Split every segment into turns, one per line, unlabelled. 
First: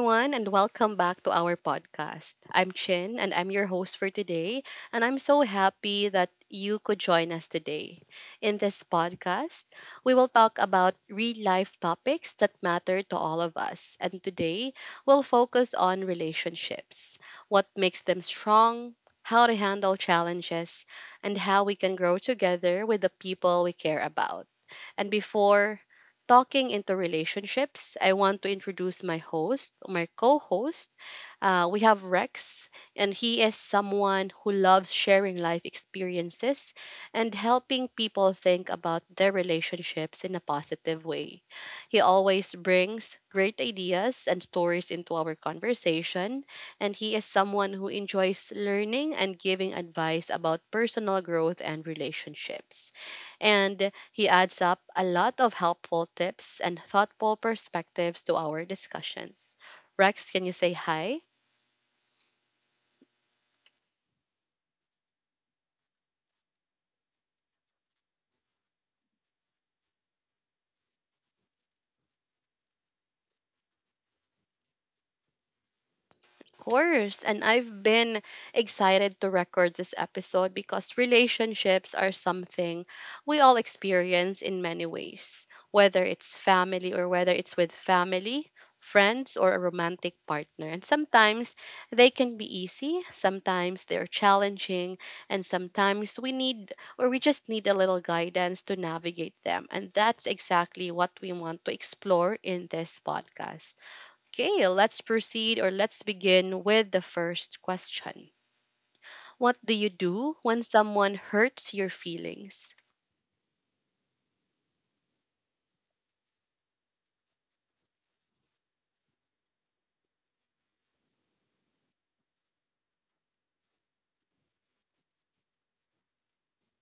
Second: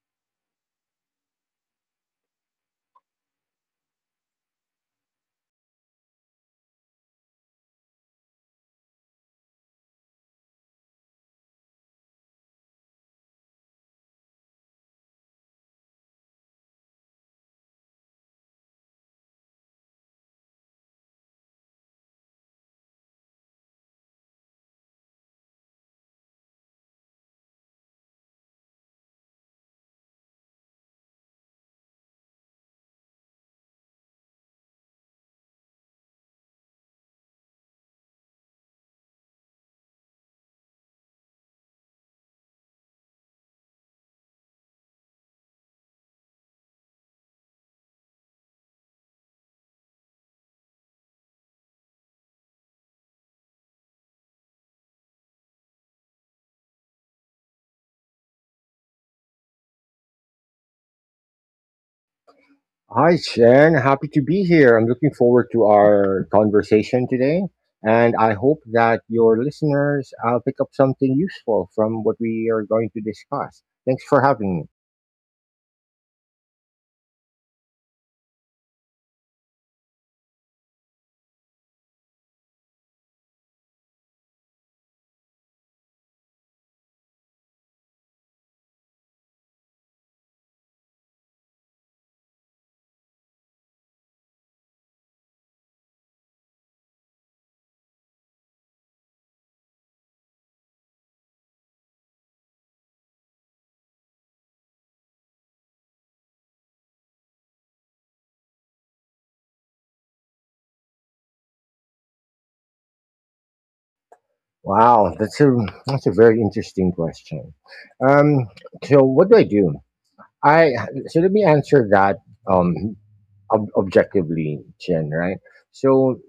everyone, and welcome back to our podcast. I'm Chin, and I'm your host for today. And I'm so happy that you could join us today. In this podcast, we will talk about real life topics that matter to all of us. And today, we'll focus on relationships, what makes them strong, how to handle challenges, and how we can grow together with the people we care about. And before talking into relationships, I want to introduce my host, my co host. We have Rex, and he is someone who loves sharing life experiences and helping people think about their relationships in a positive way. He always brings great ideas and stories into our conversation, and he is someone who enjoys learning and giving advice about personal growth and relationships. And he adds up a lot of helpful tips and thoughtful perspectives to our discussions. Rex, can you say hi?
Hi, Shen. Happy to be here. I'm looking forward to our conversation today. And I hope that your listeners pick up something useful from what we are going to discuss. Thanks for having me.
Course. And I've been excited to record this episode because relationships are something we all experience in many ways, whether it's family or whether it's with family, friends, or a romantic partner. And sometimes they can be easy, sometimes they're challenging, and sometimes we need or we just need a little guidance to navigate them. And that's exactly what we want to explore in this podcast. Okay, let's proceed or let's begin with the first question. What do you do when someone hurts your feelings?
Wow, that's a very interesting question. Um, so what do? I so let me answer that um objectively, Chen. Right. So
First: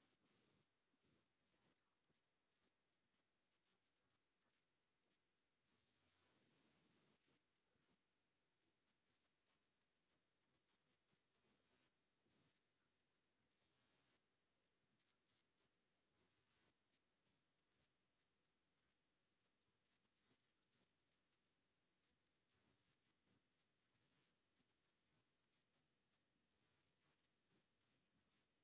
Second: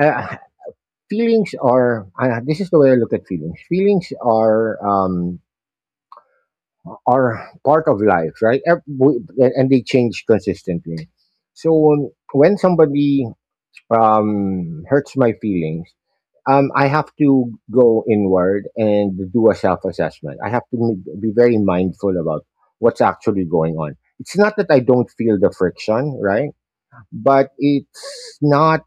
uh, feelings are this is the way I look at feelings. Feelings are part of life, right? And they change consistently. So when somebody hurts my feelings, I have to go inward and do a self assessment. I have to be very mindful about what's actually going on. It's not that I don't feel the friction, right? But it's not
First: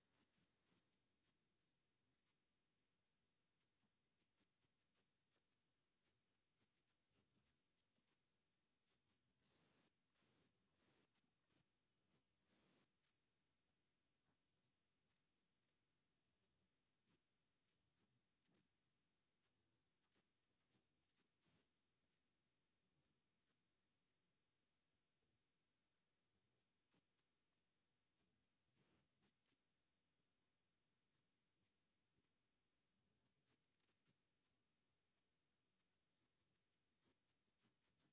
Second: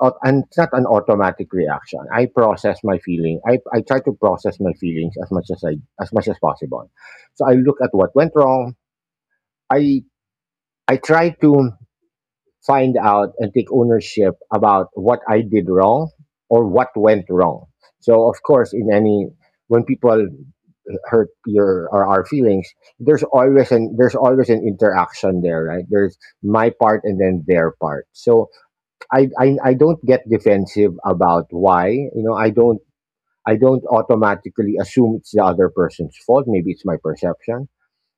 au- and it's not an automatic reaction. I process my feeling. I try to process my feelings as much as much as possible. So I look at what went wrong. I I try to find out and take ownership about what I did wrong or what went wrong. So of course, in any when people hurt your or our feelings, there's always an interaction there, right? There's my part and then their part. So I don't get defensive about why. You know, I don't automatically assume it's the other person's fault. Maybe it's my perception.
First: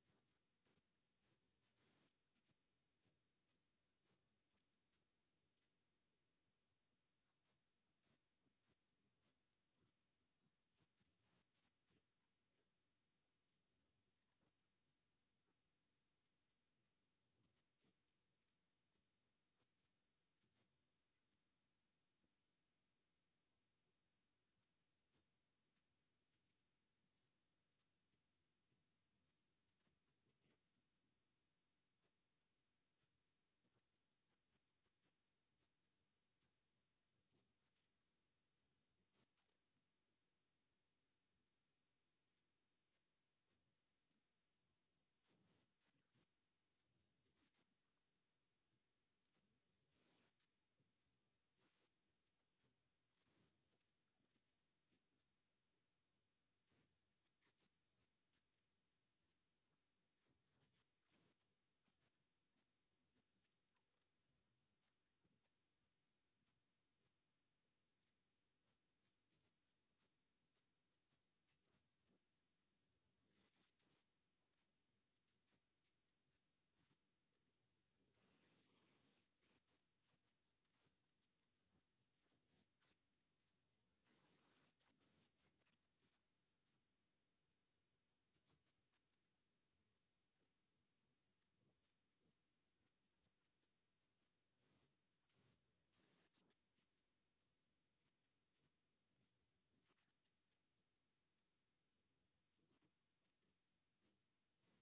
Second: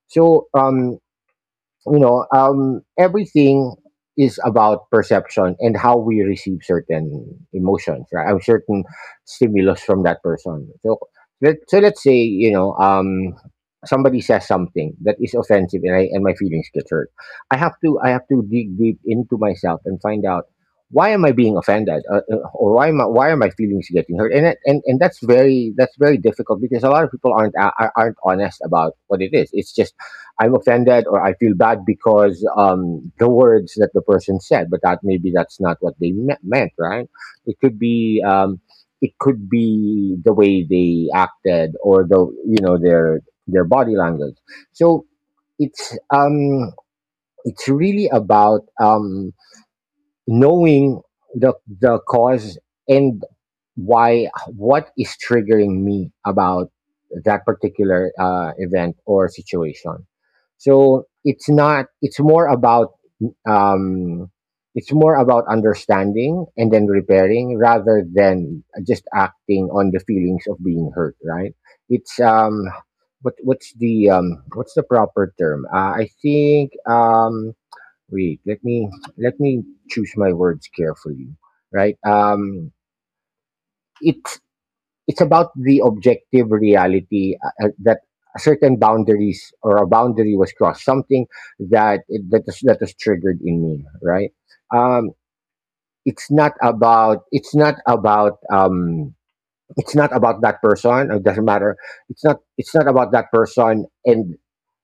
So you know, everything is about perception and how we receive certain emotions, right? Or certain stimulus from that person. So, so let's say, somebody says something that is offensive and my feelings get hurt. I have to dig deep into myself and find out why am I being offended, or why am why are my feelings getting hurt? And that's that's very difficult because a lot of people aren't, a- are- aren't honest about what it is. It's just I'm offended or I feel bad because the words that the person said, but that maybe that's not what they meant, right? It could be um, it could be the way they acted or the you know their body language. So it's um, it's really about knowing the the cause and why what is triggering me about that particular event or situation. So it's not, it's more about um, it's more about understanding and then repairing rather than just acting on the feelings of being hurt, right? It's um what what's the proper term? I think. Wait, let me choose my words carefully. Right? It's it's about the objective reality, that certain boundaries or a boundary was crossed. Something that that is triggered in me. Right? Um, it's not about, it's not about that person. It doesn't matter. It's not about that person and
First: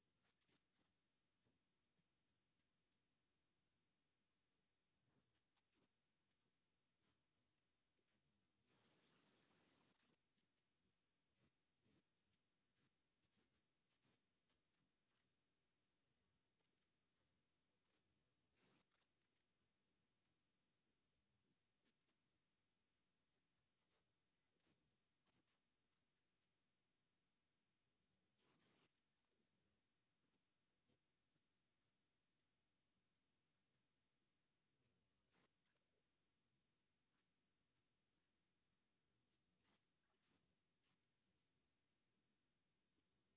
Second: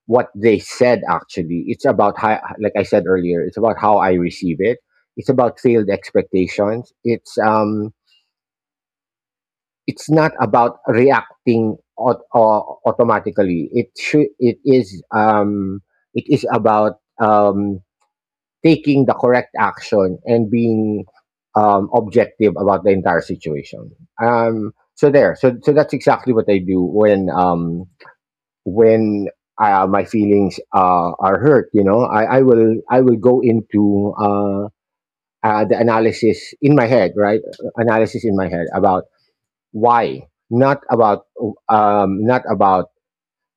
what they said. Actually, it's about how, like I said earlier, it's about how I receive it. It's about failed expectations. It's not about reacting automatically. It should, it is about um taking the correct action and being objective about the entire situation. So so that's exactly what I do when when my feelings are hurt. You know, I will, I will go into the analysis in my head, right? Analysis in my head about why, not about not about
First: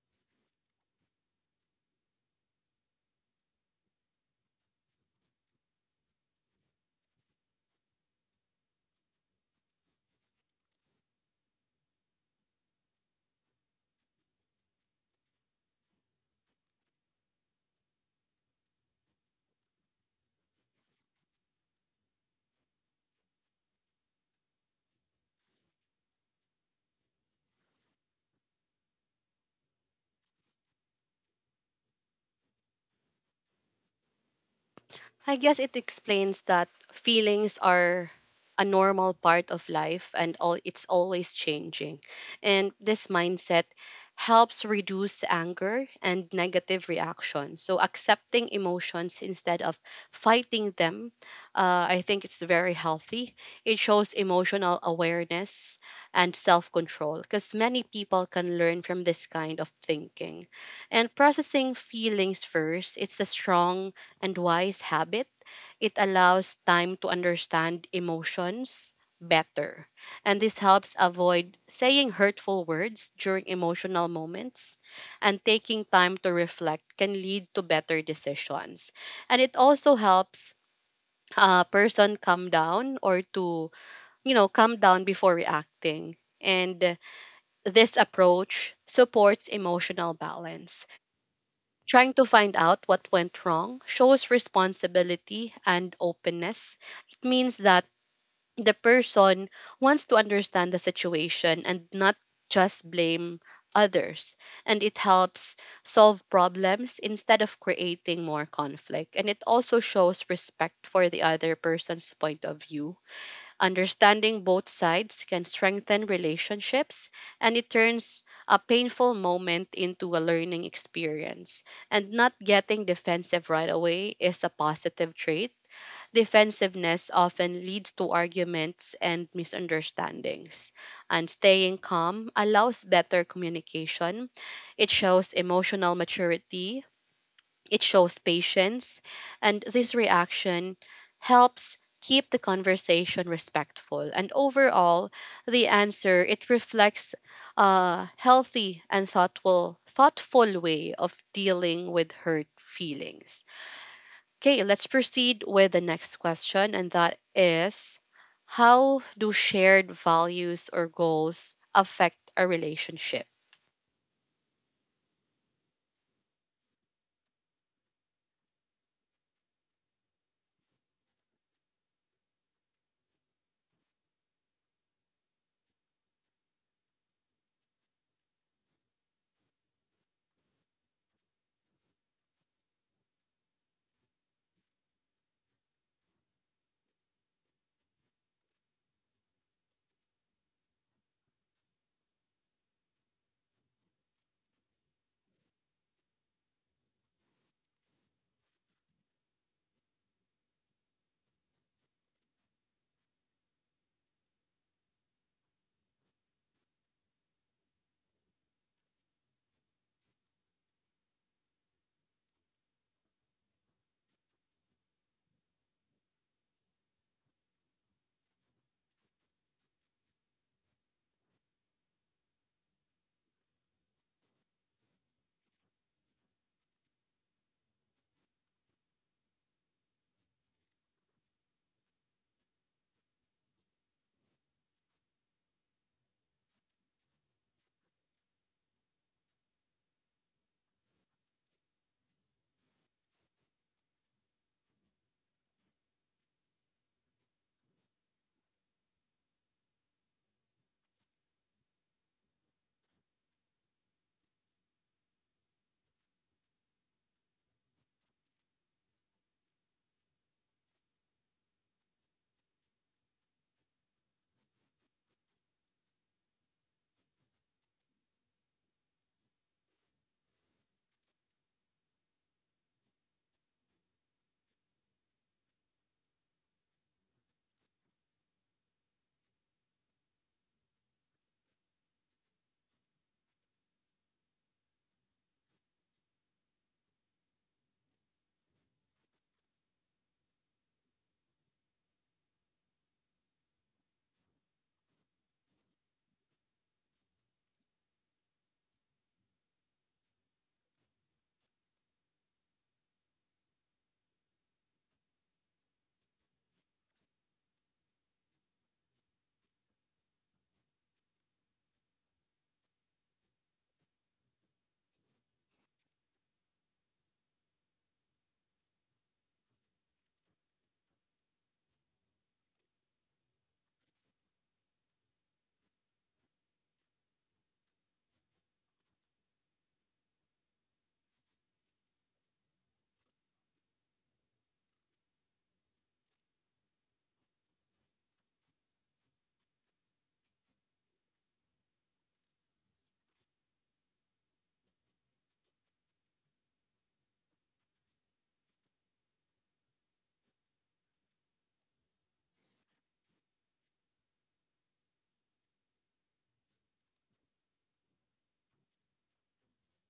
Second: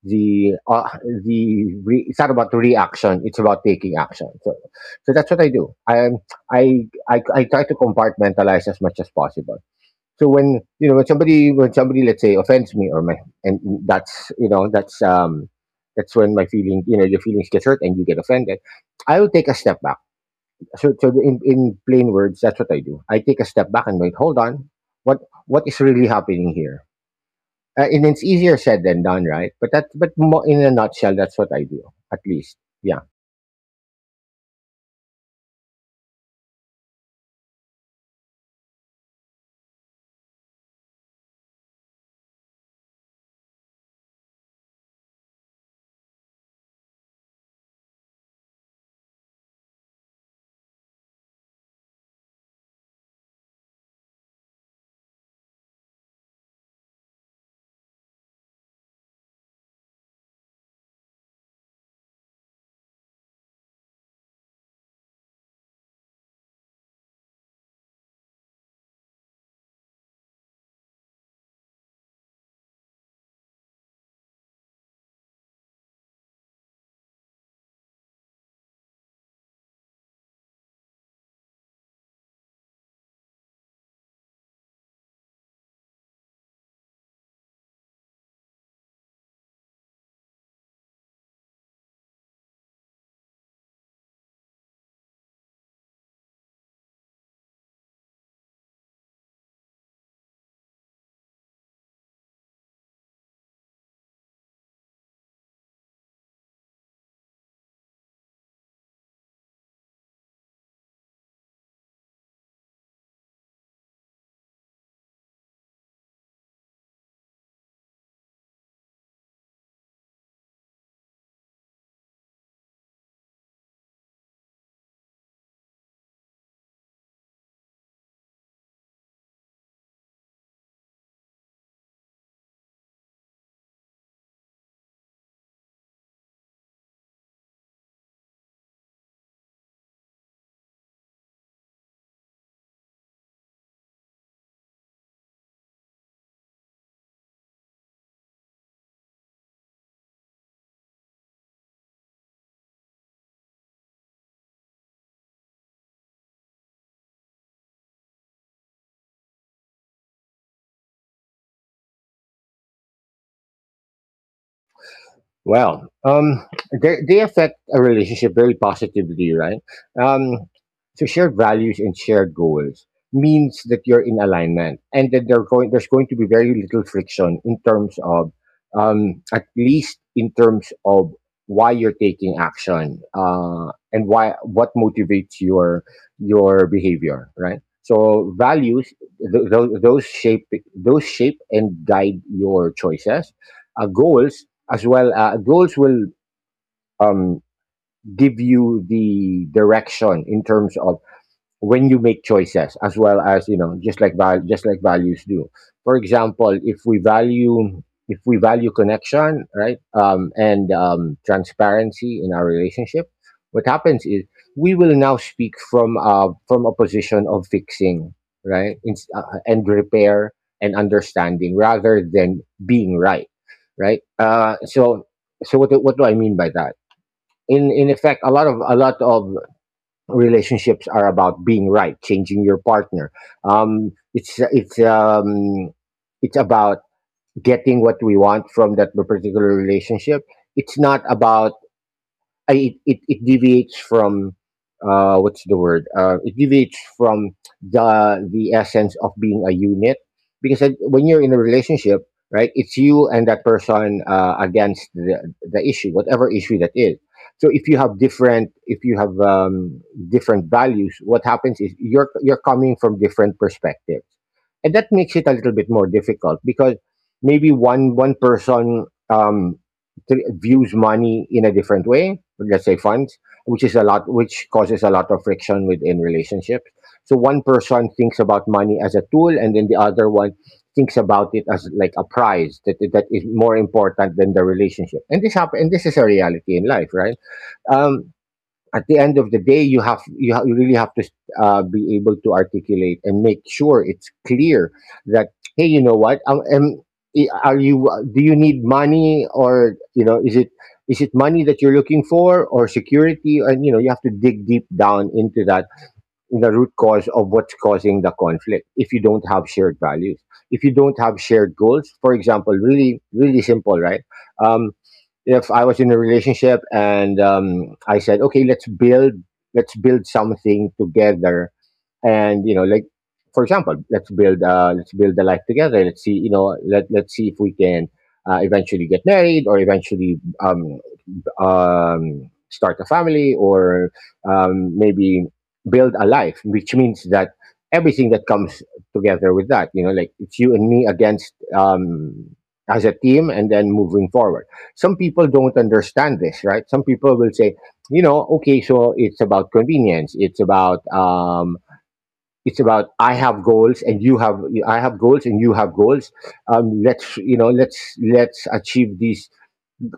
the it's not about the reaction, it's about taking action. So so that's what I do I I try to compartmentalize as much as possible. So when, you know, when somebody, let's say offends me or my and that's, you know, that's when my feeling, you know, your feelings get hurt and you get offended. I will take a step back. So so in plain words, that's what I do. I take a step back and wait. Hold on, what what is really happening here? And it's easier said than done, right? But in a nutshell, that's what I do. At least, yeah.
I guess it explains that feelings are a normal part of life and all it's always changing. And this mindset helps reduce anger and negative reactions. So accepting emotions instead of fighting them, I think it's very healthy. It shows emotional awareness and self-control because many people can learn from this kind of thinking. And processing feelings first, it's a strong and wise habit. It allows time to understand emotions better. And this helps avoid saying hurtful words during emotional moments. And taking time to reflect can lead to better decisions. And it also helps a person calm down or to, you know, calm down before reacting. And this approach supports emotional balance. Trying to find out what went wrong shows responsibility and openness. It means that the person wants to understand the situation and not just blame others. And it helps solve problems instead of creating more conflict. And it also shows respect for the other person's point of view. Understanding both sides can strengthen relationships, and it turns a painful moment into a learning experience. And not getting defensive right away is a positive trait. Defensiveness often leads to arguments and misunderstandings. And staying calm allows better communication. It shows emotional maturity, it shows patience, and this reaction helps keep the conversation respectful. And overall, the answer it reflects a healthy and thoughtful way of dealing with hurt feelings. Okay, let's proceed with the next question, and that is, how do shared values or goals affect a relationship?
Well, they affect a relationship very positively, right? Um, so shared values and shared goals means that you're in alignment, and that there's going to be very little friction in terms of, at least in terms of why you're taking action, and why what motivates your behavior, right? So values, th- th- those shape those shape and guide your choices. Goals as well, goals will um, give you the direction in terms of when you make choices as well, as you know, just like just like values do. For example, if we value connection, right? And transparency in our relationship, what happens is we will now speak from a position of fixing, right? And repair and understanding rather than being right, right? So what do I mean by that? In effect, a lot of, relationships are about being right, changing your partner. Um, it's it's um, it's about getting what we want from that particular relationship. It's not about, it deviates from what's the word? It deviates from the essence of being a unit. Because when you're in a relationship, right? It's you and that person against the issue, whatever issue that is. So if you have different, if you have different values, what happens is you're coming from different perspectives, and that makes it a little bit more difficult because maybe one person. Um, views money in a different way, let's say funds, which is a lot, which causes a lot of friction within relationships. So one person thinks about money as a tool, and then the other one thinks about it as like a prize that is more important than the relationship. And this is a reality in life, right? Um, at the end of the day, you have, you really have to be able to articulate and make sure it's clear that, hey, you know what, are you? Do you need money? Or you know, is it money that you're looking for or security? And you know, you have to dig deep down into that, the root cause of what's causing the conflict, if you don't have shared values, if you don't have shared goals. For example, really really simple, right? um, if I was in a relationship and I said, okay, let's build something together. And you know, like for example, let's build a life together. Let's see, you know, let's see if we can eventually get married or eventually um start a family or maybe build a life, which means that everything that comes together with that, you know, like it's you and me against, as a team and then moving forward. Some people don't understand this, right? Some people will say, you know, okay, so it's about convenience, it's about I have goals and you have goals. Let's you know, let's achieve these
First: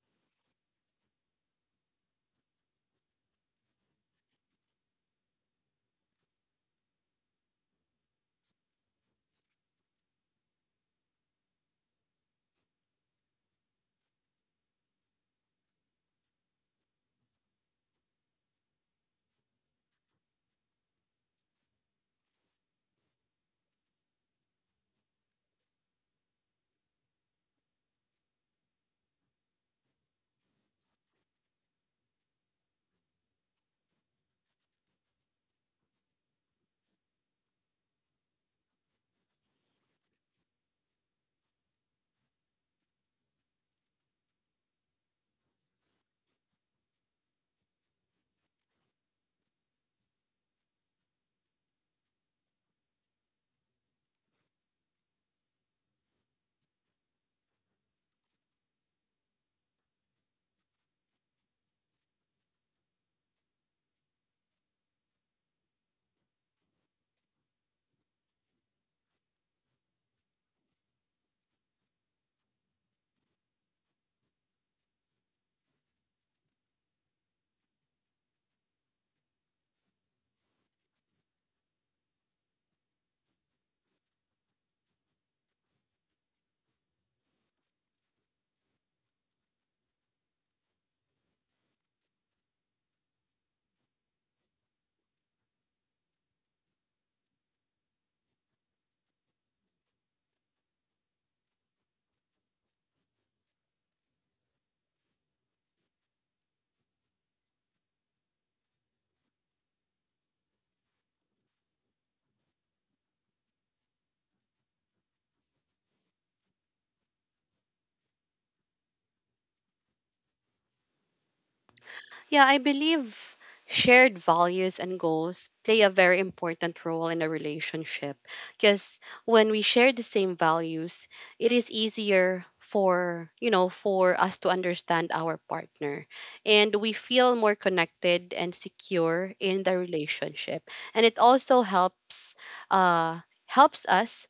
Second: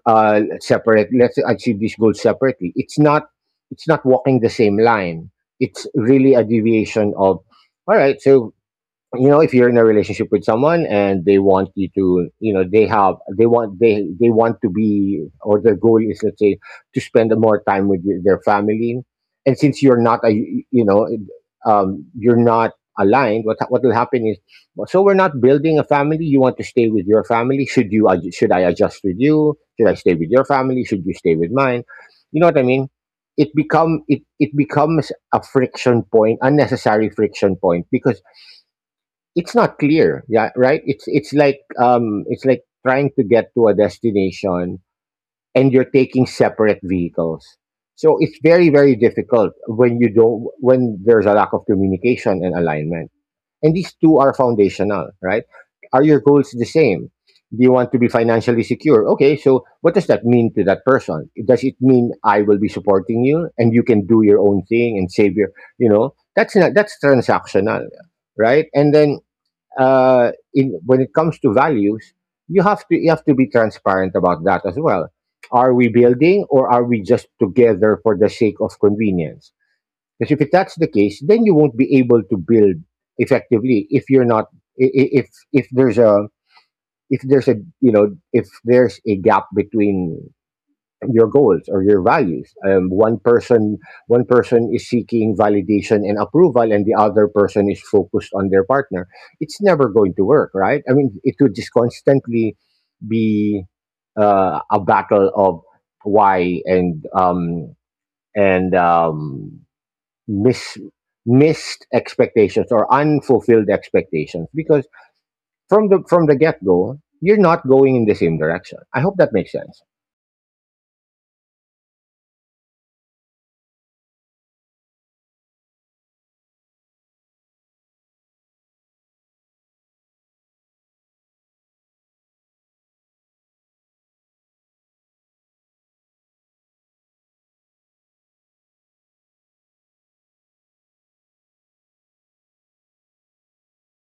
separate let's achieve this goal separately. It's not, it's not walking the same line. It's really a deviation of, all right? So you know, if you're in a relationship with someone and they want you to, you know, they want, they want to be, or their goal is, let's say, to spend more time with their family. And since you're not a, you know, you're not aligned, what will happen is, so we're not building a family, you want to stay with your family. Should I adjust with you? Should I stay with your family? Should you stay with mine? You know what I mean. It it becomes a friction point, unnecessary friction point, because it's not clear. Yeah, right. It's it's like trying to get to a destination and you're taking separate vehicles. So it's very very difficult when you don't, when there's a lack of communication and alignment. And these two are foundational, right? Are your goals the same? Do you want to be financially secure? Okay, so what does that mean to that person? Does it mean I will be supporting you and you can do your own thing and save your, you know, that's not, that's transactional, right? And then in when it comes to values, you have to, you have to be transparent about that as well. Are we building or are we just together for the sake of convenience? Because if it- that's the case, then you won't be able to build effectively if you're not if there's a if there's a gap between your goals or your values. One person is seeking validation and approval, and the other person is focused on their partner. It's never going to work, right? I mean, it would just constantly be a battle of why and miss missed expectations or unfulfilled expectations because from the get go you're not going in the same direction. I hope that makes sense.
Yeah, I believe shared values and goals play a very important role in a relationship because when we share the same values, it is easier for, you know, for us to understand our partner, and we feel more connected and secure in the relationship. And it also helps uh helps us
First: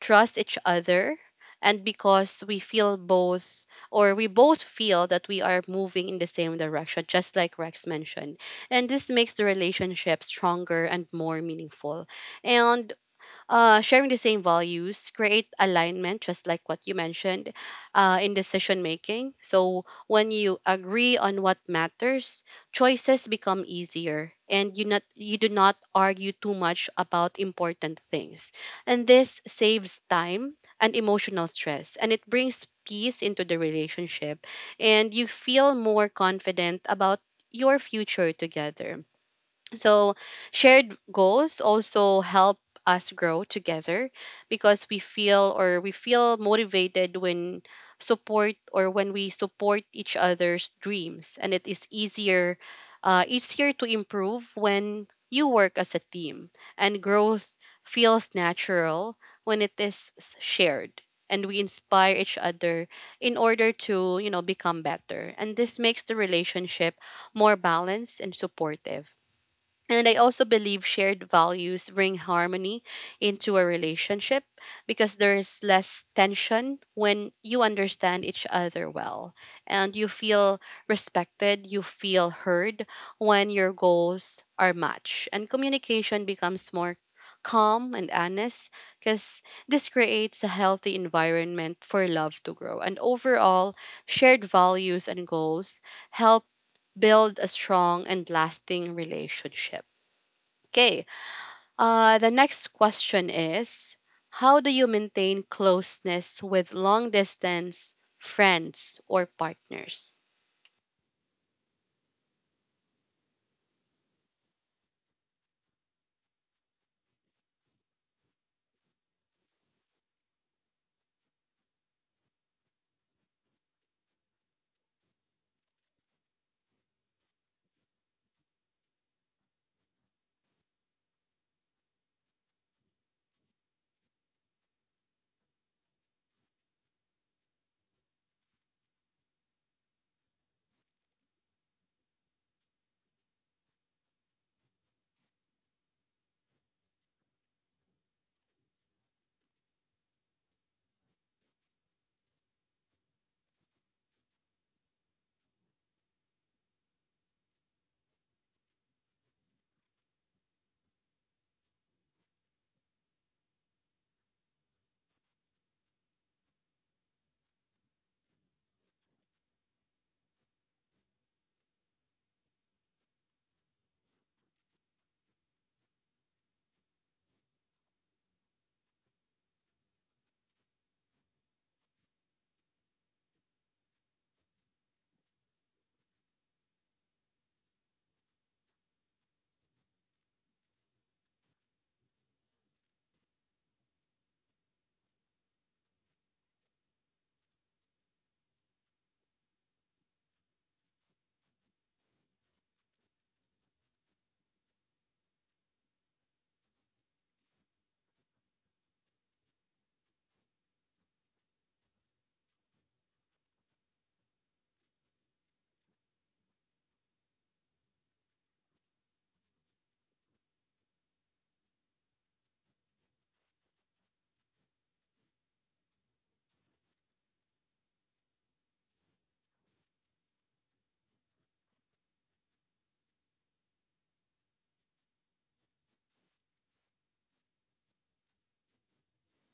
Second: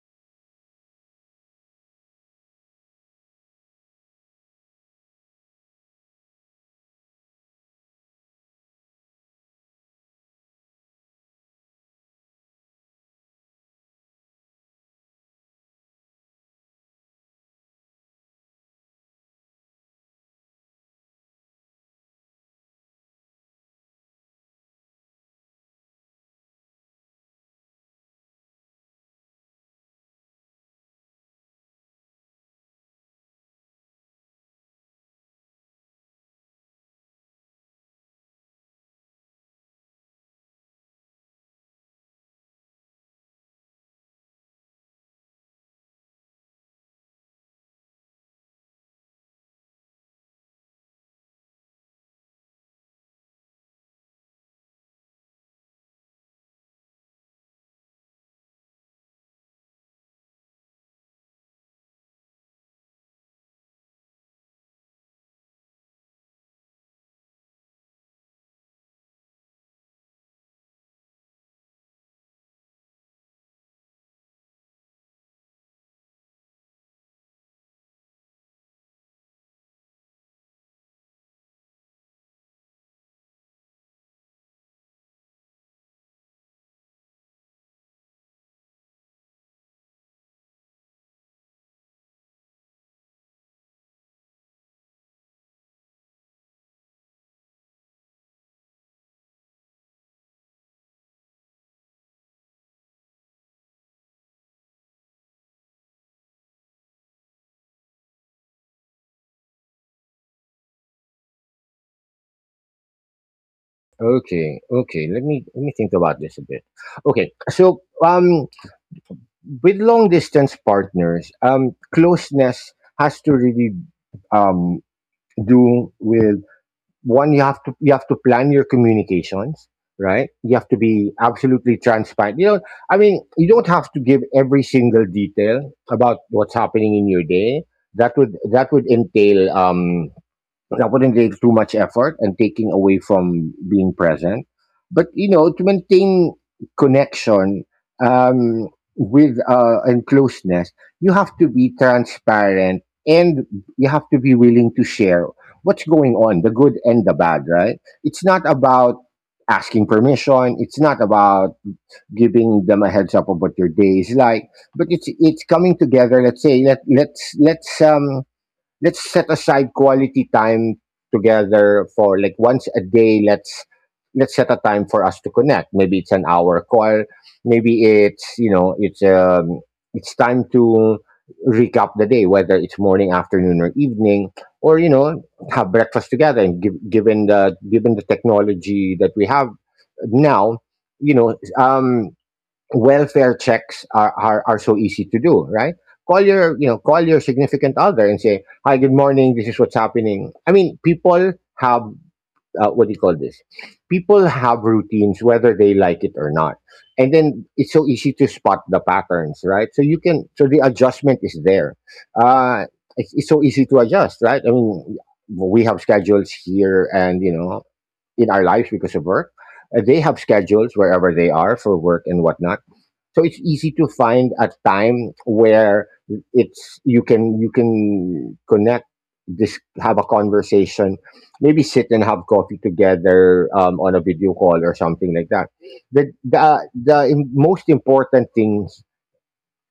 trust each other, and because we feel both or we both feel that we are moving in the same direction, just like Rex mentioned, and this makes the relationship stronger and more meaningful. And sharing the same values, create alignment, just like what you mentioned, in decision making. So when you agree on what matters, choices become easier, and you not you do not argue too much about important things, and this saves time and emotional stress, and it brings peace into the relationship, and you feel more confident about your future together. So, shared goals also help us grow together, because we feel or we feel motivated when support or when we support each other's dreams, and it is easier easier to improve when you work as a team. And growth feels natural when it is shared, and we inspire each other in order to, you know, become better, and this makes the relationship more balanced and supportive. And I also believe shared values bring harmony into a relationship, because there's less tension when you understand each other well, and you feel respected, you feel heard when your goals are matched. And communication becomes more calm and honest, because this creates a healthy environment for love to grow. And overall, shared values and goals help build a strong and lasting relationship. Okay. The next question is, how do you maintain closeness with long distance friends or partners?
Okay, okay. Let me think about this a bit. Okay, so with long distance partners, closeness has to really um do with one. You have to plan your communications, right? You have to be absolutely transparent. You know, I mean, you don't have to give every single detail about what's happening in your day. That would entail that wouldn't take too much effort and taking away from being present. But you know, to maintain connection, um, with and closeness, you have to be transparent and you have to be willing to share what's going on, the good and the bad. Right? It's not about asking permission. It's not about giving them a heads up of what your day is like. But it's coming together. Let's say, let's set aside quality time together for, like, once a day. Let's set a time for us to connect. Maybe it's an hour call, maybe it's, you know, it's time to recap the day, whether it's morning, afternoon, or evening, or you know, have breakfast together. And given the technology that we have now, you know um welfare checks are so easy to do, right? Call your, you know, call your significant other and say, "Hi, good morning. This is what's happening." I mean, people have what do you call this? People have routines whether they like it or not, and then it's so easy to spot the patterns, right? So you can, so the adjustment is there. Uh, it's so easy to adjust, right? I mean, we have schedules here, and you know, in our lives because of work, they have schedules wherever they are for work and whatnot. So it's easy to find a time where it's you can connect, just have a conversation, maybe sit and have coffee together on a video call or something like that. The most important things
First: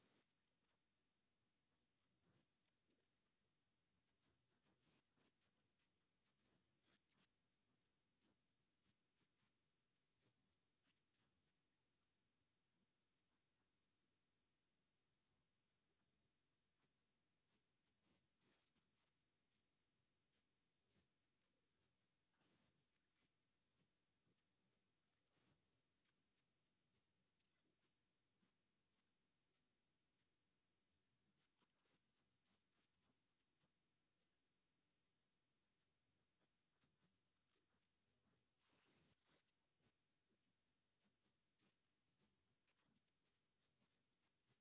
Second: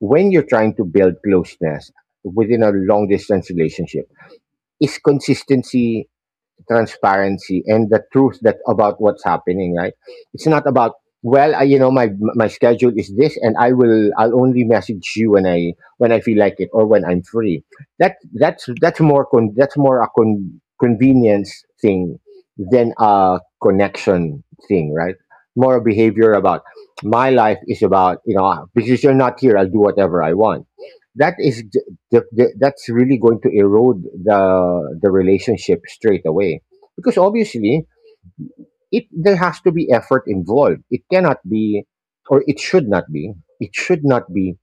when you're trying to build closeness within a long distance relationship is consistency, transparency, and the truth that about what's happening, right? It's not about, well, I, you know, my schedule is this and I'll only message you when I feel like it or when I'm free. That's that's more a convenience thing than a connection thing, right? More behavior about my life is about, you know, because you're not here, I'll do whatever I want. That is that's really going to erode the relationship straight away, because obviously it there has to be effort involved. It cannot be, or it should not be, it should not be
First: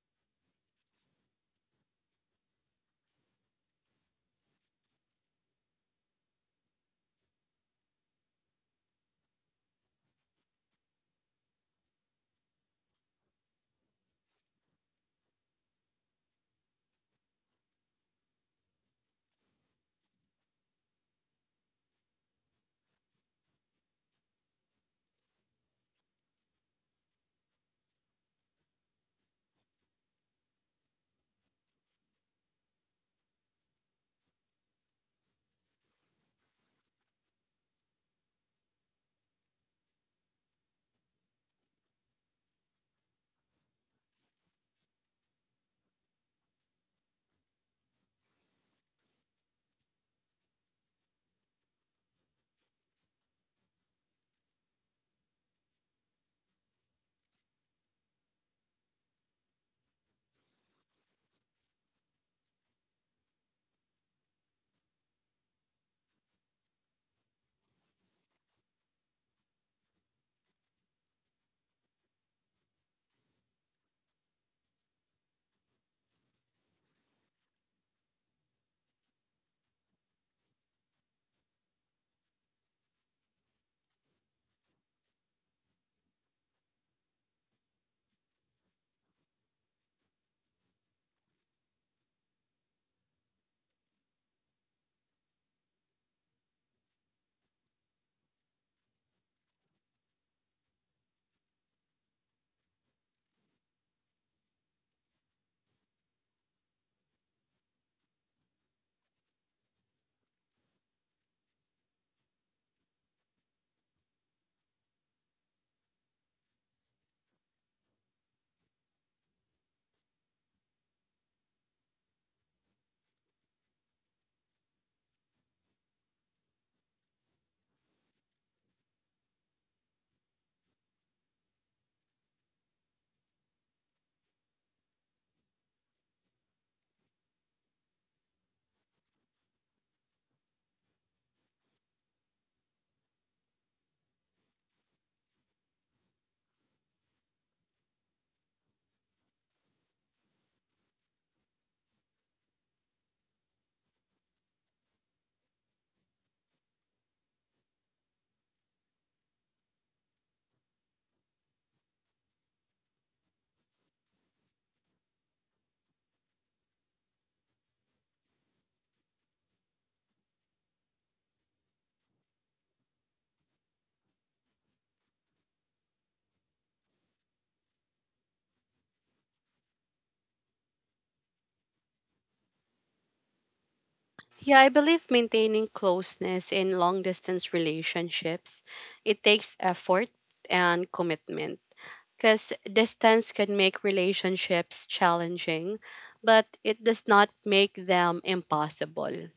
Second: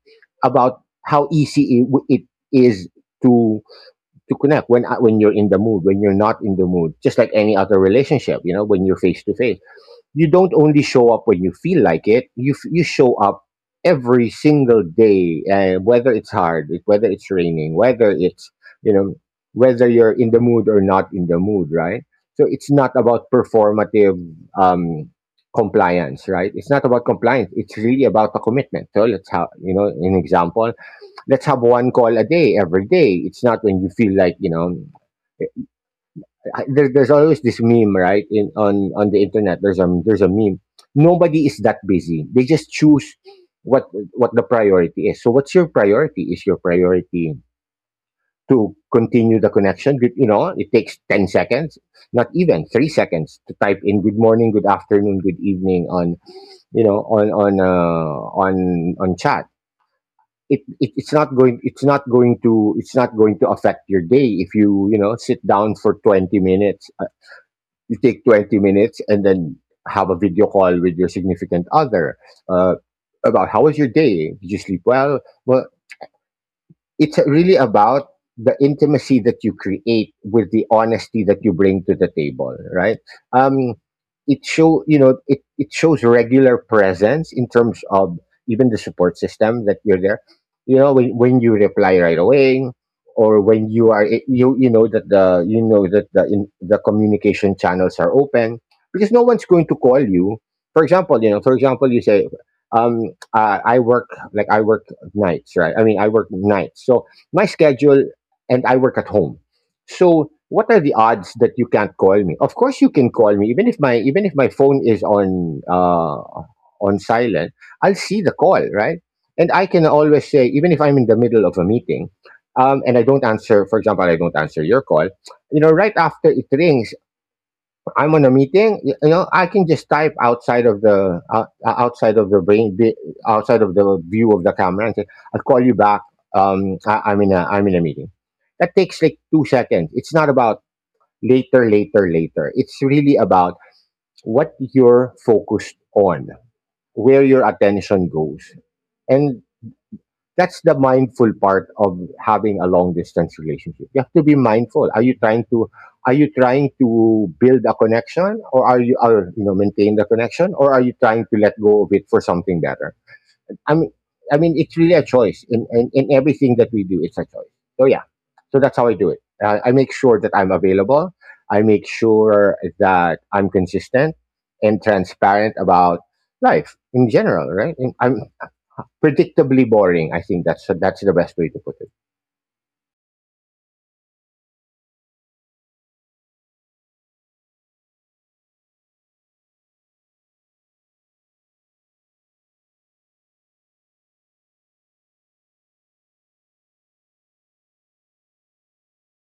about how easy it is to to connect when you're in the mood, when you're not in the mood. Just like any other relationship, you know, when you're face to face, you don't only show up when you feel like it. You you show up every single day, whether it's hard, whether it's raining, whether it's, you know, whether you're in the mood or not in the mood, right? So it's not about performative um compliance, right? It's not about compliance. It's really about the commitment. So let's have, you know, an example. Let's have one call a day, every day. It's not when you feel like, you know, there's always this meme, right? In on the internet, there's a meme. Nobody is that busy. They just choose what what the priority is. So, what's your priority? Is your priority to continue the connection? You know, it takes 10 seconds, not even 3 seconds, to type in "Good morning," "Good afternoon," "Good evening" on you know on chat. It's not going it's not going to affect your day if you, you know, sit down for 20 minutes. You take 20 minutes and then have a video call with your significant other, uh, about how was your day? Did you sleep well? Well, it's really about the intimacy that you create with the honesty that you bring to the table, right? um it show, you know, it shows regular presence in terms of even the support system that you're there. You know, when you reply right away, or when you are, you know that the the communication channels are open. Because no one's going to call you, for example. You know, for example, you say, um I work, like, I work nights, right? I mean, I work nights. So my schedule, and I work at home. So what are the odds that you can't call me? Of course, you can call me, even if my phone is on silent. I'll see the call, right? And I can always say, even if I'm in the middle of a meeting, and I don't answer. For example, I don't answer your call. You know, right after it rings, I'm on a meeting, you know, I can just type outside of the brain, outside of the view of the camera, and say, "I'll call you back. I'm in a meeting." That takes like 2 seconds. It's not about later, later, later. It's really about what you're focused on, where your attention goes, and that's the mindful part of having a long distance relationship. You have to be mindful. Are you trying to build a connection, or are you, are you know maintain the connection, or are you trying to let go of it for something better? I mean, I mean, it's really a choice in, in everything that we do. It's a choice. So yeah, so that's how I do it. I make sure that I'm available. I make sure that I'm consistent and transparent about life in general. Right? And I'm predictably boring. I think that's the best way to put it.
Yeah, I believe maintaining closeness in long distance relationships, it takes effort and commitment because distance can make relationships challenging, but it does not make them impossible.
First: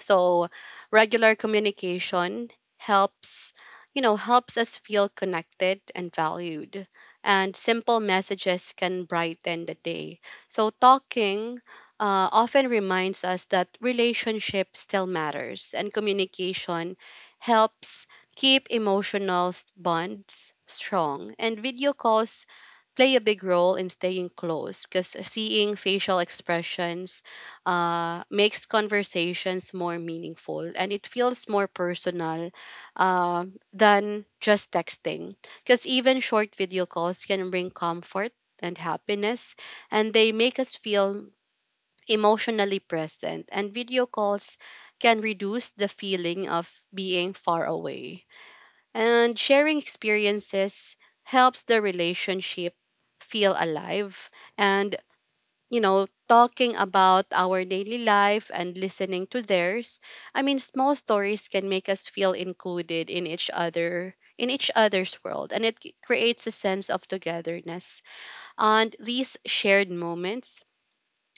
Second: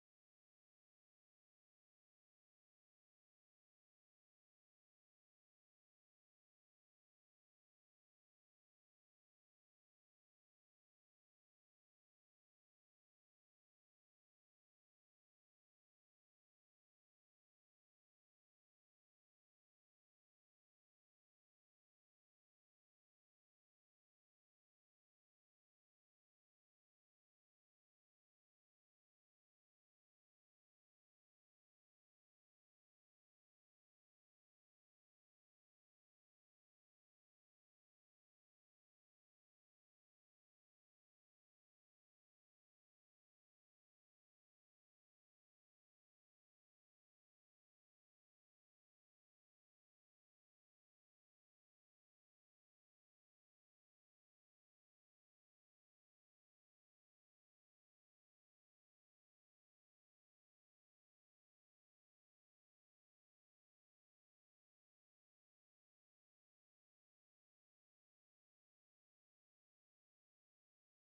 So regular communication helps, you know, helps us feel connected and valued. And simple messages can brighten the day. So talking often reminds us that relationship still matters, and communication helps keep emotional bonds strong. And video calls play a big role in staying close because seeing facial expressions makes conversations more meaningful and it feels more personal, uh, than just texting. Because even short video calls can bring comfort and happiness, and they make us feel emotionally present. And video calls can reduce the feeling of being far away. And sharing experiences helps the relationship feel alive, and you know, talking about our daily life and listening to theirs. I mean, small stories can make us feel included in each other in each other's world, and it creates a sense of togetherness. And these shared moments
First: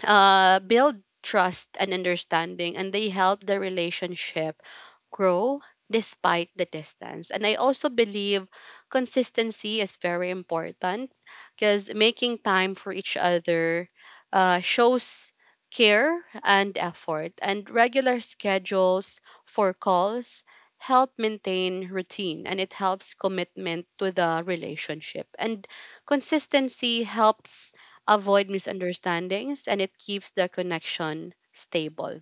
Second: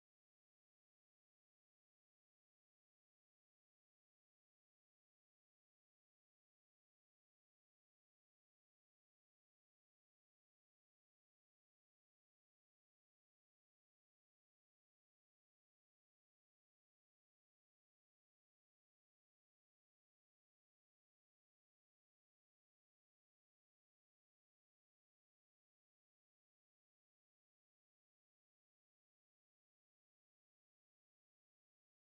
build trust and understanding, and they help the relationship grow despite the distance. And I also believe consistency is very important because making time for each other shows care and effort. And regular schedules for calls help maintain routine, and it helps commitment to the relationship. And consistency helps avoid misunderstandings, and it keeps the connection stable.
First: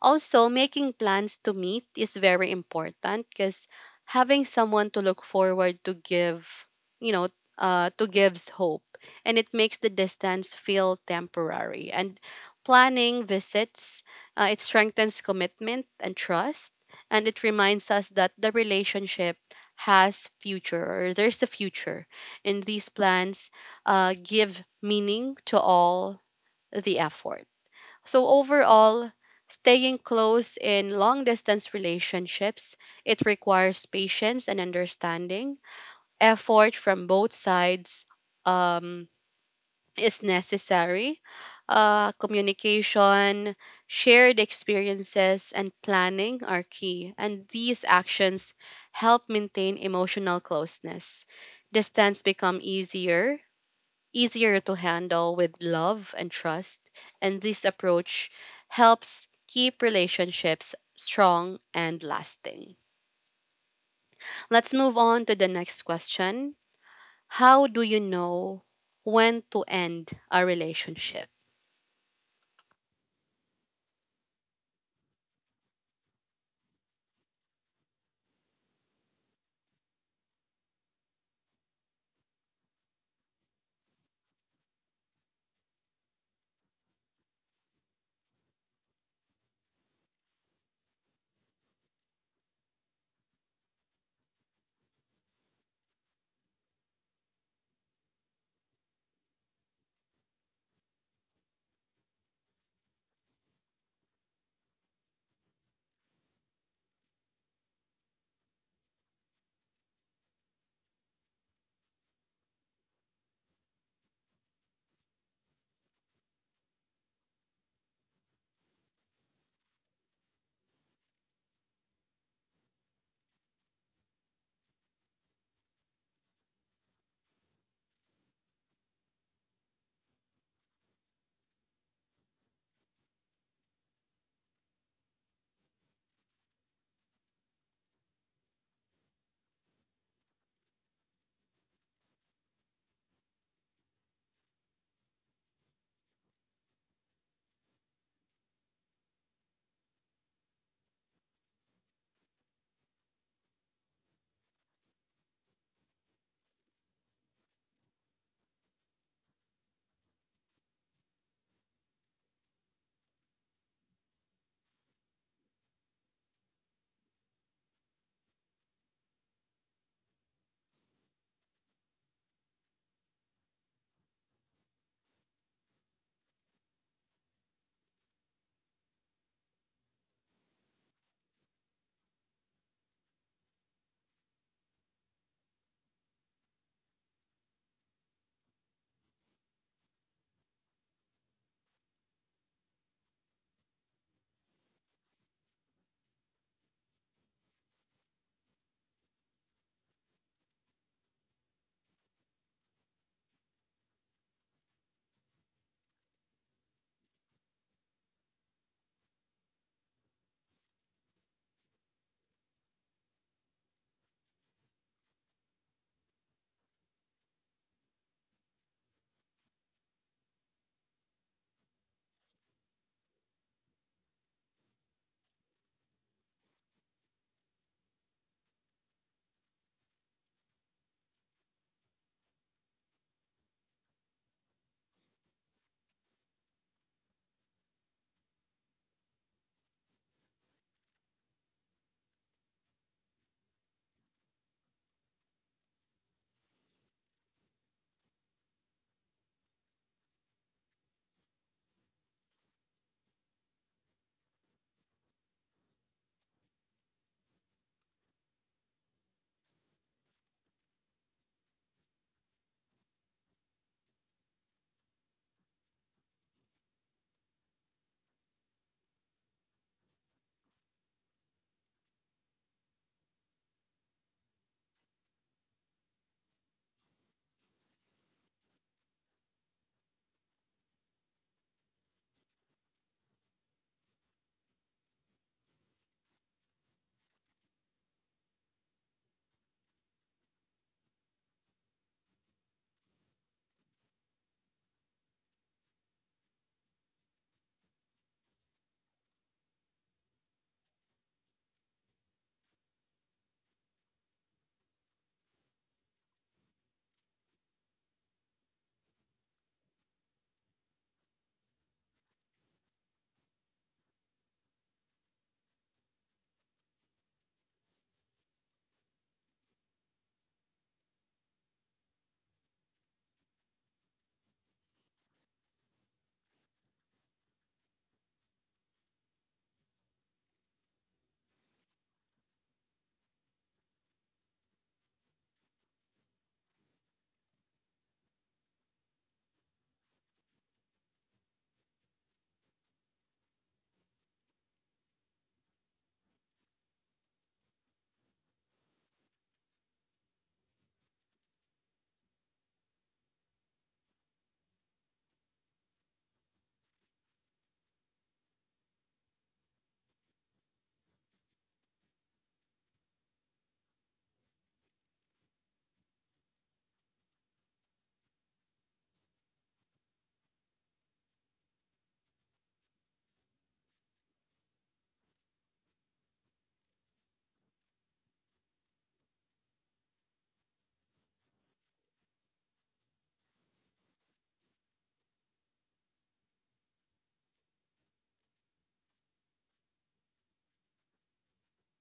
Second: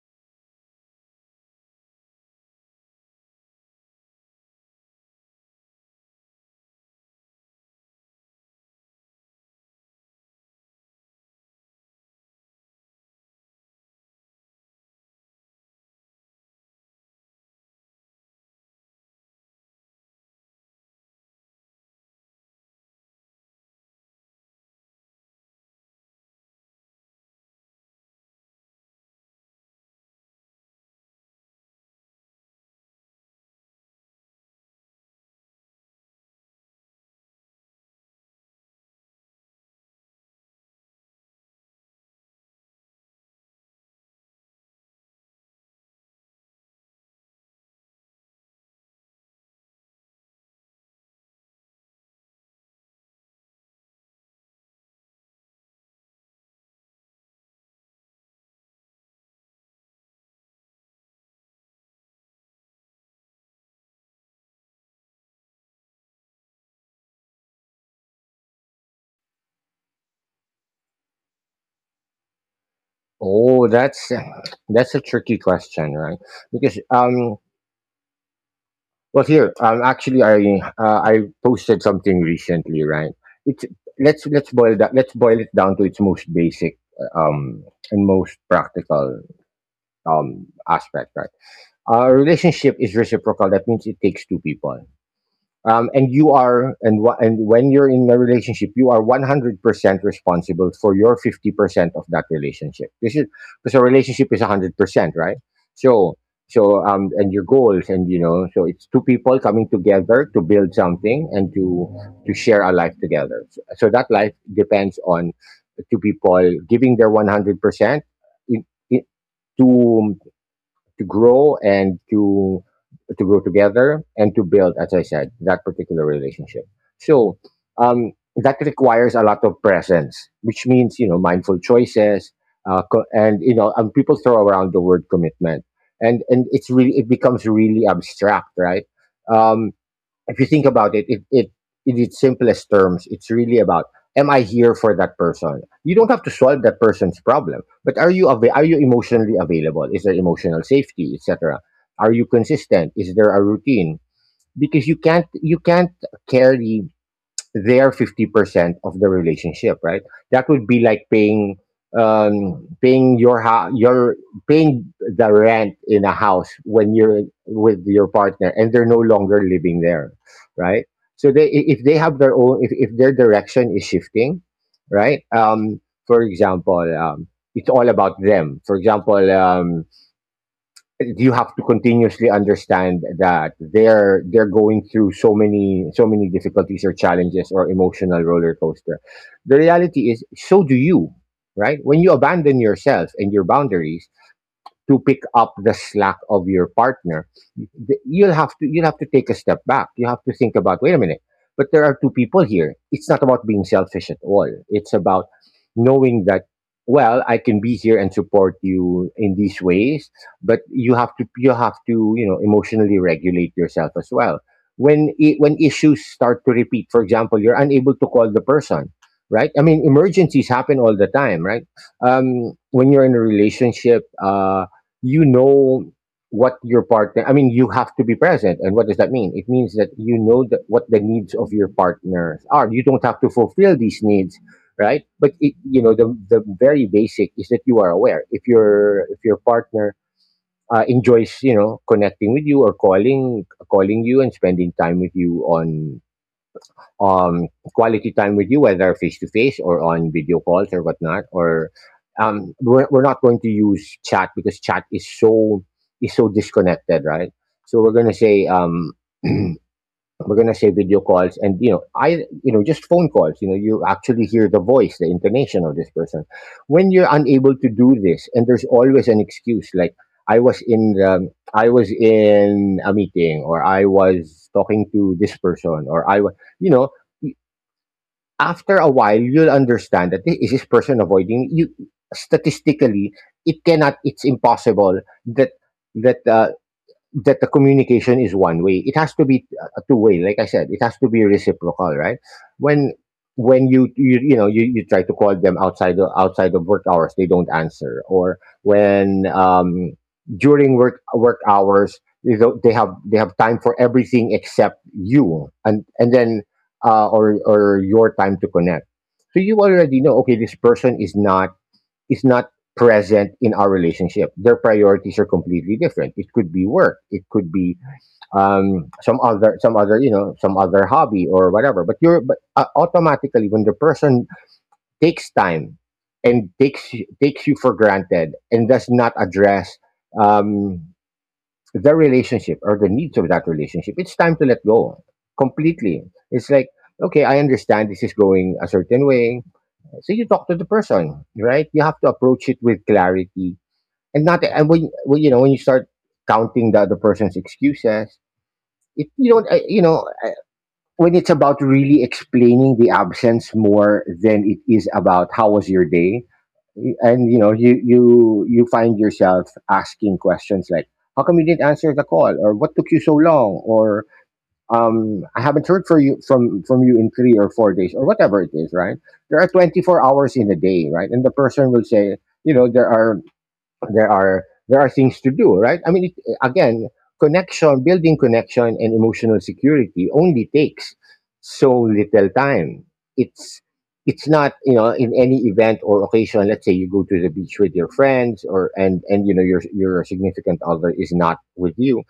Also, making plans to meet is very important because having someone to look forward to give, you know, to gives hope, and it makes the distance feel temporary. And planning visits, it strengthens commitment and trust, and it reminds us that the relationship has future or there's a future, and these plans give meaning to all the effort. So overall, staying close in long distance relationships, it requires patience and understanding. Effort from both sides um, is necessary. Communication, shared experiences, and planning are key. And these actions help maintain emotional closeness. Distance become easier easier to handle with love and trust. And this approach helps keep relationships strong and lasting. Let's move on to the next question. How do you know when to end a relationship?
Oh, that's a tricky question, right? Because well, here, actually, I posted something recently, right? It's let's boil it down to its most basic um and most practical aspect, right? A relationship is reciprocal. That means it takes two people, and you are, and when you're in a relationship you are 100% responsible for your 50% of that relationship. This is because a relationship is 100%, right? So so um and your goals, and you know, so it's two people coming together to build something and to share a life together. So, so that life depends on two people giving their 100% in, in, to to grow and to grow together and to build, as I said, that particular relationship. So that requires a lot of presence, which means, you know, mindful choices, and you know, and people throw around the word commitment, and it's really, it becomes really abstract, right? Um, if you think about it, it in its simplest terms, it's really about, am I here for that person? You don't have to solve that person's problem, but are you are you emotionally available? Is there emotional safety, etc.? Are you consistent? Is there a routine? Because you can't carry their 50% of the relationship, right? That would be like paying paying your house your paying the rent in a house when you're with your partner and they're no longer living there, right? So if they have their own, if their direction is shifting, right? For example, it's all about them. For example, you have to continuously understand that they're going through so many difficulties or challenges or emotional roller coaster. The reality is, so do you, right? When you abandon yourself and your boundaries to pick up the slack of your partner, you'll have to, you'll have to take a step back. You have to think about, wait a minute, but there are two people here. It's not about being selfish at all. It's about knowing that, well, I can be here and support you in these ways, but you have to, you have to you know, emotionally regulate yourself as well. When issues start to repeat, for example, you're unable to call the person. Right, I mean, emergencies happen all the time, right? When you're in a relationship, you know, what your partner, I mean, you have to be present. And what does that mean? It means that you know that what the needs of your partners are. You don't have to fulfill these needs, right? But it, you know, the very basic is that you are aware if your partner enjoys you know connecting with you or calling you and spending time with you on um, quality time with you, whether face to face or on video calls or whatnot. Or we're not going to use chat because chat is so disconnected, right? So we're gonna say, we're gonna say video calls, and you know, I, just phone calls. You know, you actually hear the voice, the intonation of this person. When you're unable to do this, and there's always an excuse, like I was in a meeting, or I was talking to this person, or I was, you know after a while you'll understand that this is this person avoiding you. Statistically, it cannot it's impossible that that uh, that the communication is one way. It has to be a two way. Like I said, it has to be reciprocal, right? When when you know you, you try to call them outside the outside of work hours, they don't answer. Or when, during work hours, you know, they have, they have time for everything except you, and then or your time to connect. So you already know, okay, this person is not present in our relationship. Their priorities are completely different. It could be work. It could be some other, some other hobby or whatever. But automatically when the person takes time and takes you for granted and does not address um, the relationship or the needs of that relationship, it's time to let go completely. It's like, okay, I understand this is going a certain way. So you talk to the person, right? You have to approach it with clarity. And not, and when you know, when you start counting the other person's excuses, it you don't I- you know, when it's about really explaining the absence more than it is about how was your day. And you know, you find yourself asking questions like, how come you didn't answer the call, or what took you so long, or I haven't heard for you from you in 3 or 4 days or whatever it is, right? There are 24 hours in a day, right? And the person will say, you know, there are, there are things to do. Right, I mean, it, again, connection, building connection and emotional security only takes so little time. it's it's not, you know, in any event or occasion, let's say you go to the beach with your friends or and you know your significant other is not with you,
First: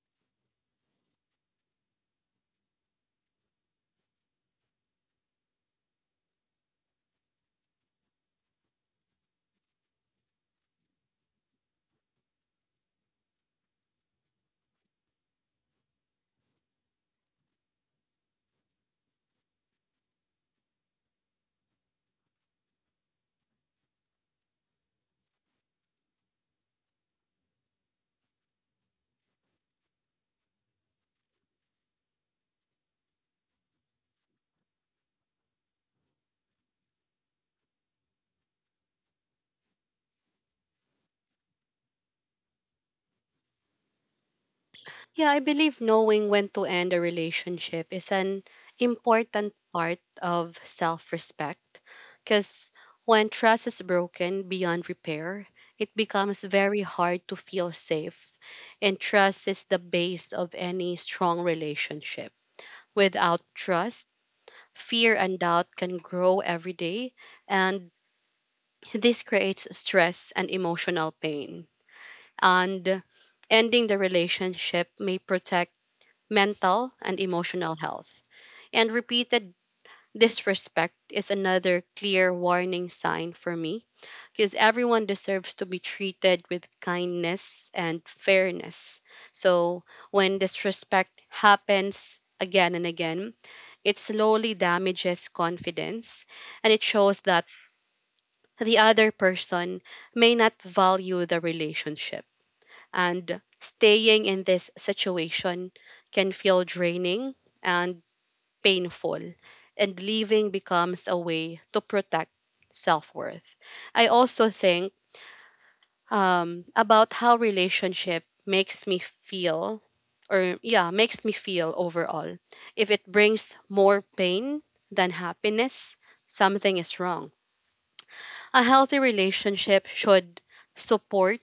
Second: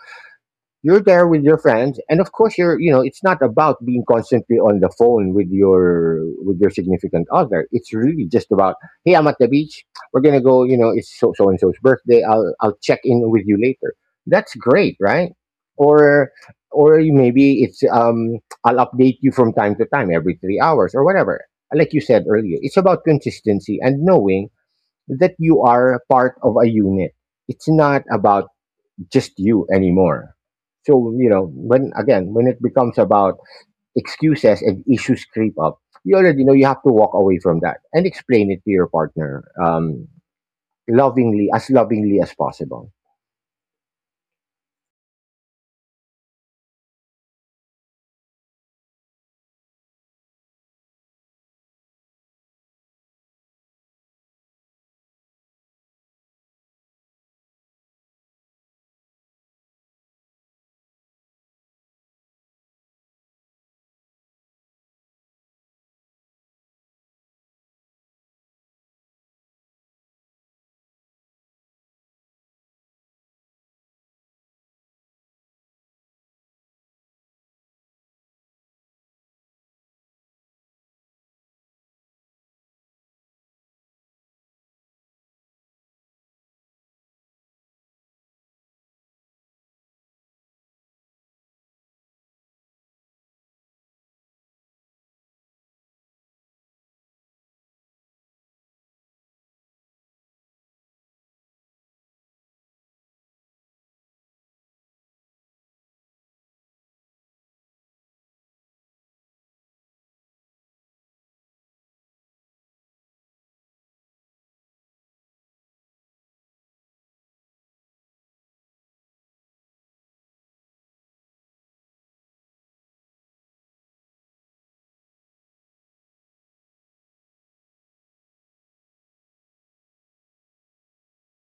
you're there with your friends, and of course you're, you know, it's not about being constantly on the phone with your significant other. It's really just about, hey, I'm at the beach, we're gonna go, you know, it's so so and so's birthday, I'll check in with you later. That's great, right? or or maybe it's I'll update you from time to time every 3 hours or whatever. Like you said earlier, it's about consistency and knowing that you are part of a unit. It's not about just you anymore. So, you know, when, again, when it becomes about excuses and issues creep up, you already know you have to walk away from that and explain it to your partner lovingly as possible.
Yeah, I believe knowing when to end a relationship is an important part of self respect, because when trust is broken beyond repair, it becomes very hard to feel safe. And trust is the base of any strong relationship. Without trust, fear and doubt can grow every day, and this creates stress and emotional pain. And ending the relationship may protect mental, and emotional health. And repeated disrespect is another clear warning sign for me, because everyone deserves to be treated with kindness and fairness. So when disrespect happens again and again, it slowly damages confidence, and it shows that the other person may not value the relationship. And staying in this situation can feel draining and painful, and leaving becomes a way to protect self worth. I also think about how relationship makes me feel, or yeah, makes me feel overall. If it brings more pain than happiness, something is wrong. A healthy relationship should support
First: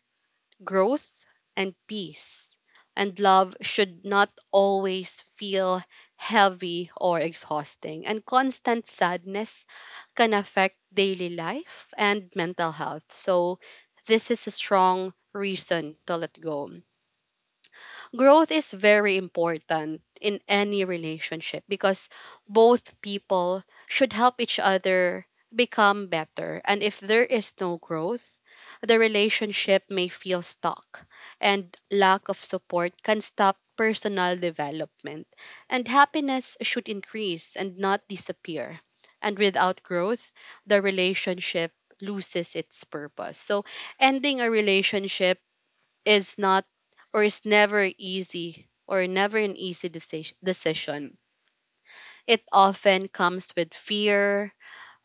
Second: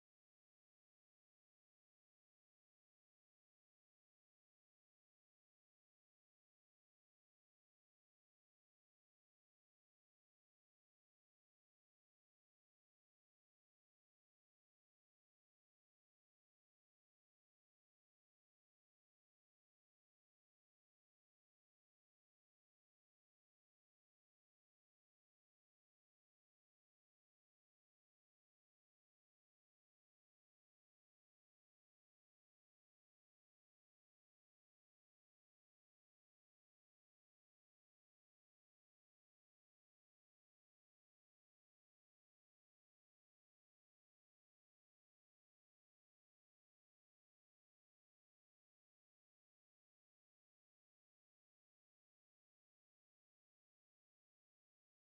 growth, and peace. And love should not always feel heavy or exhausting. And constant sadness can affect daily life and mental health. So, this is a strong reason to let go. Growth is very important in any relationship, because both people should help each other become better. And if there is no growth, the relationship may feel stuck, and lack of support can stop personal development. And happiness should increase and not disappear. And without growth, the relationship loses its purpose. So, ending a relationship is not or is never easy or never an easy decision. It often comes with fear,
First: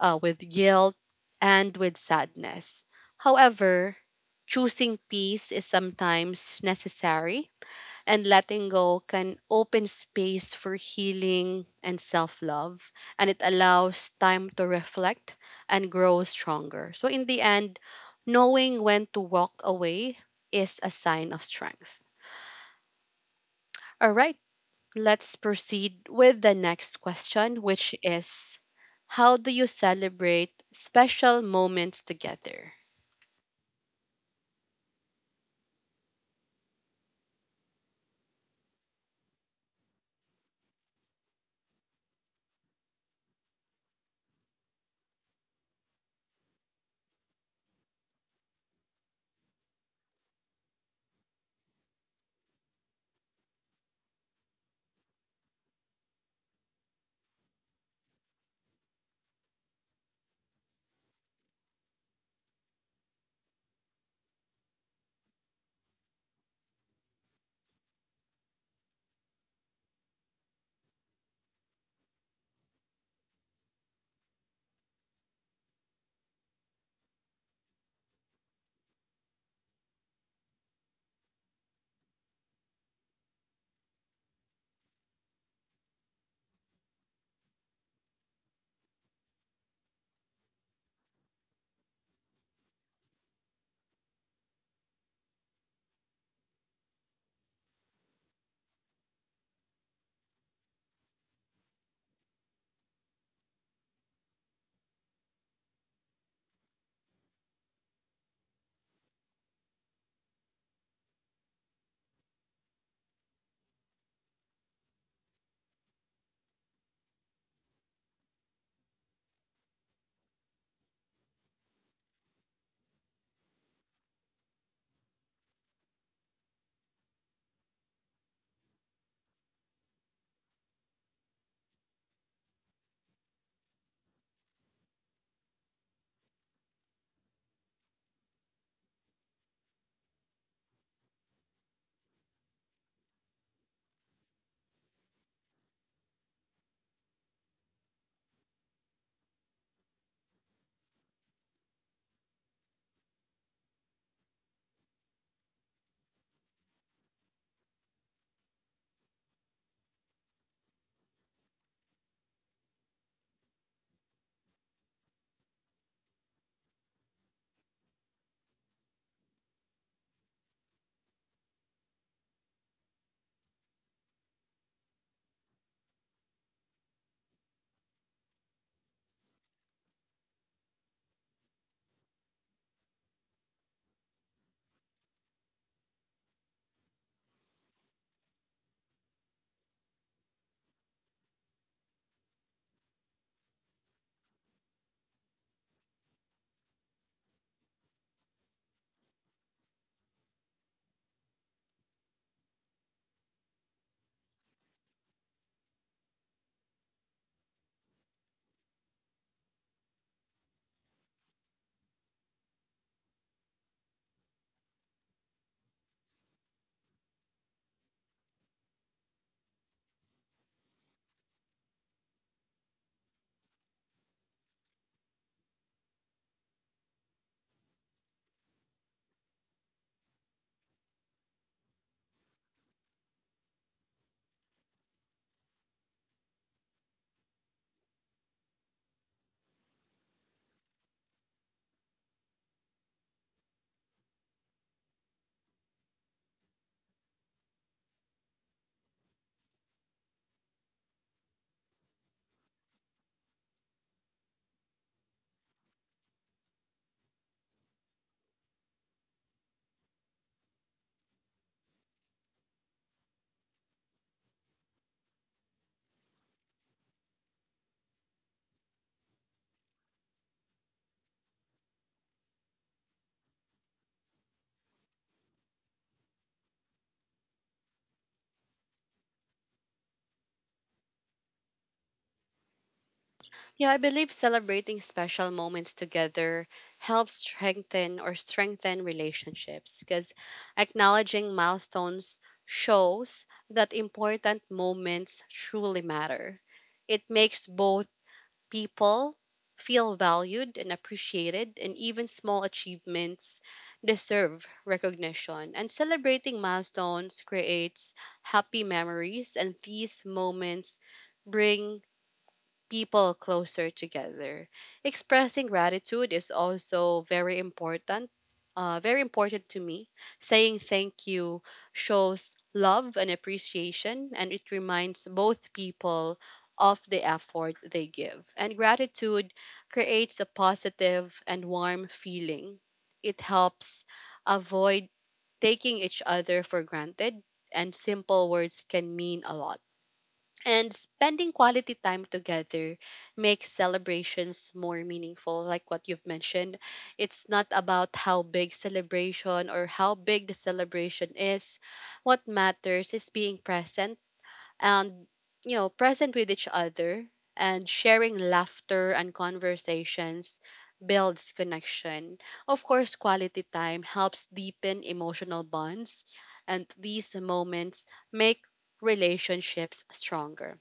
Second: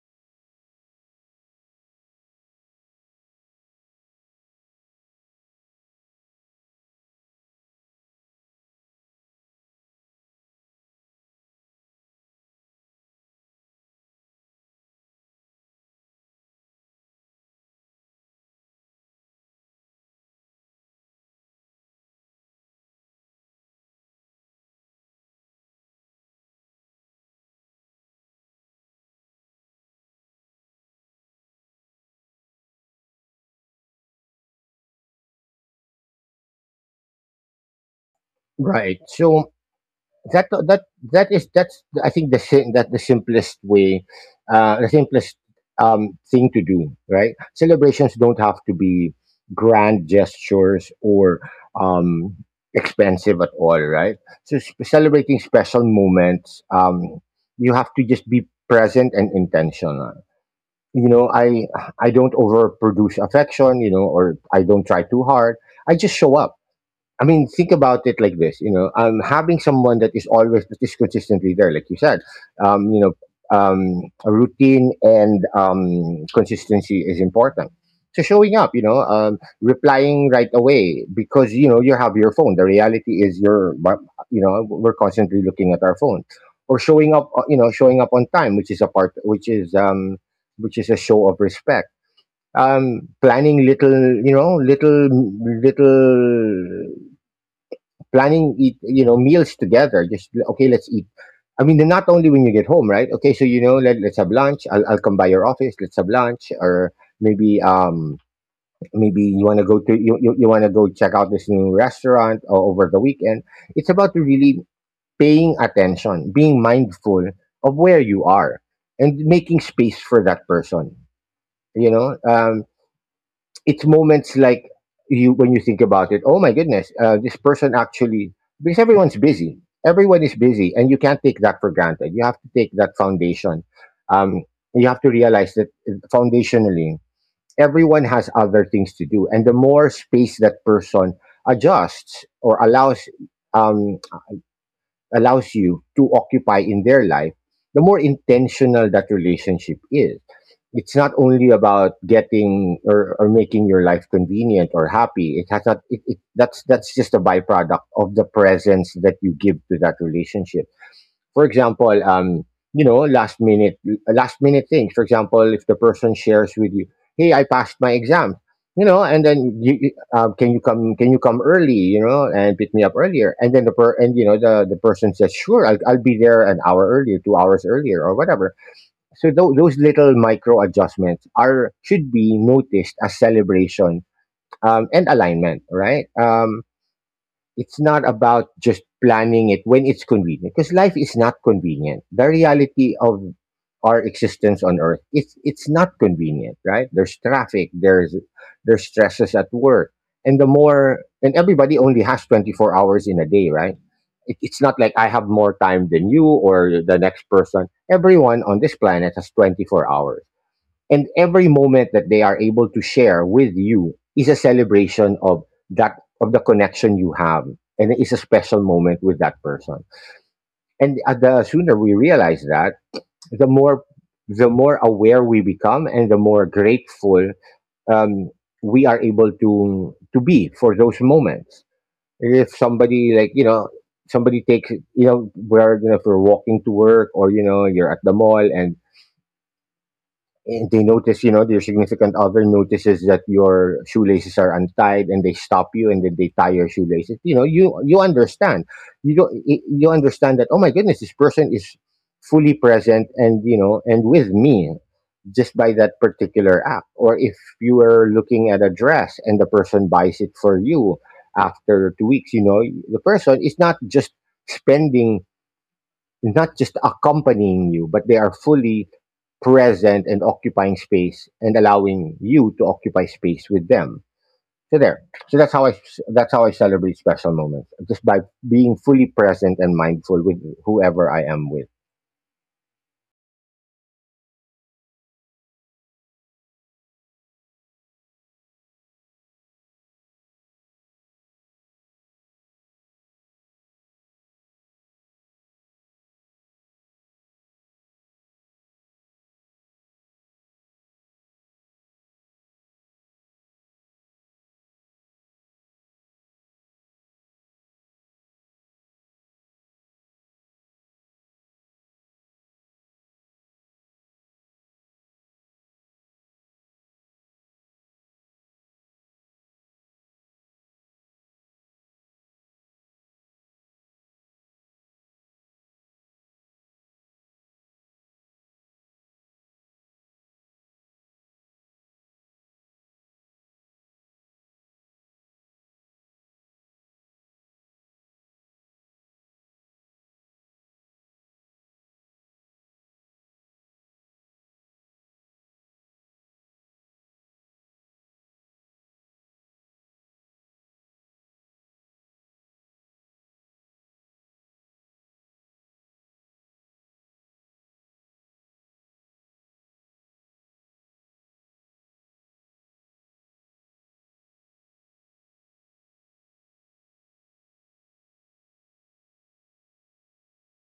with guilt, and with sadness. However, choosing peace is sometimes necessary, and letting go can open space for healing and self love, and it allows time to reflect and grow stronger. So, in the end, knowing when to walk away is a sign of strength. All right, let's proceed with the next question, which is, how do you celebrate special moments together?
Right. So, that that that's I think that the simplest way, the simplest thing to do. Right, celebrations don't have to be grand gestures or um, expensive at all. Right, so celebrating special moments, you have to just be present and intentional. You know, I don't overproduce affection. You know, or I don't try too hard. I just show up. I mean, think about it like this. You know, having someone that is always, that is consistently there, like you said, um, you know, a routine and consistency is important. So showing up, you know, replying right away because you know you have your phone. The reality is you're, but, you know, we're constantly looking at our phone, or showing up, you know, showing up on time, which is a part, which is a show of respect. Planning little, you know, little planning eat you know meals together. Just, okay, let's eat. I mean, then not only when you get home, right? Okay, so you know, let's have lunch, I'll come by your office, let's have lunch. Or maybe, maybe you want to go to you want to go check out this new restaurant over the weekend. It's about really paying attention, being mindful of where you are and making space for that person, you know. It's moments like, you when you think about it, oh my goodness, this person actually, because everyone's busy, everyone is busy, and you can't take that for granted. You have to take that foundation. um, you have to realize that, foundationally, everyone has other things to do, and the more space that person adjusts or allows, um, allows you to occupy in their life, the more intentional that relationship is. It's not only about getting, or making your life convenient or happy. It has not, that's just a byproduct of the presence that you give to that relationship. For example, you know, last minute things. For example, if the person shares with you, hey, I passed my exam, you know, and then can you come, can you come early, you know, and pick me up earlier, and then the per and you know the person says, sure, I'll be there an hour earlier, 2 hours earlier or whatever. So those little micro adjustments are should be noticed as celebration and alignment, right? It's not about just planning it when it's convenient because life is not convenient. The reality of our existence on earth, it's not convenient, right? There's traffic, there's stresses at work. And the more, and everybody only has 24 hours in a day, right? It's not like I have more time than you or the next person. Everyone on this planet has 24 hours, and every moment that they are able to share with you is a celebration of that of the connection you have. And it's a special moment with that person. And the sooner we realize that, the more the more aware we become and the more grateful um, we are able to be for those moments. If somebody like, you know, somebody takes, you know, where, you know, if you're walking to work or you know, you're at the mall and they notice, you know, your significant other notices that your shoelaces are untied, and they stop you, and then they tie your shoelaces. You know, you understand, you don't, you understand that, oh my goodness, this person is fully present, and you know, and with me, just by that particular act. Or if you were looking at a dress and the person buys it for you after 2 weeks, you know, the person is not just spending, not just accompanying you, but they are fully present and occupying space and allowing you to occupy space with them. So there. So that's how I celebrate special moments, just by being fully present and mindful with whoever I am with.
Yeah, I believe celebrating special moments together helps strengthen or strengthen relationships, because acknowledging milestones shows that important moments truly matter. It makes both people feel valued and appreciated, and even small achievements deserve recognition. And celebrating milestones creates happy memories, and these moments bring people closer together. Expressing gratitude is also very important. Very important to me. Saying thank you shows love and appreciation, and it reminds both people of the effort they give. And gratitude creates a positive and warm feeling. It helps avoid taking each other for granted, and simple words can mean a lot and spending quality time together makes celebrations more meaningful, like what you've mentioned. It's not about how big celebration or how big the celebration is. What matters is being present and present with each other and sharing laughter and conversations builds connection. Of course, quality time helps deepen emotional bonds, and these moments make relationships stronger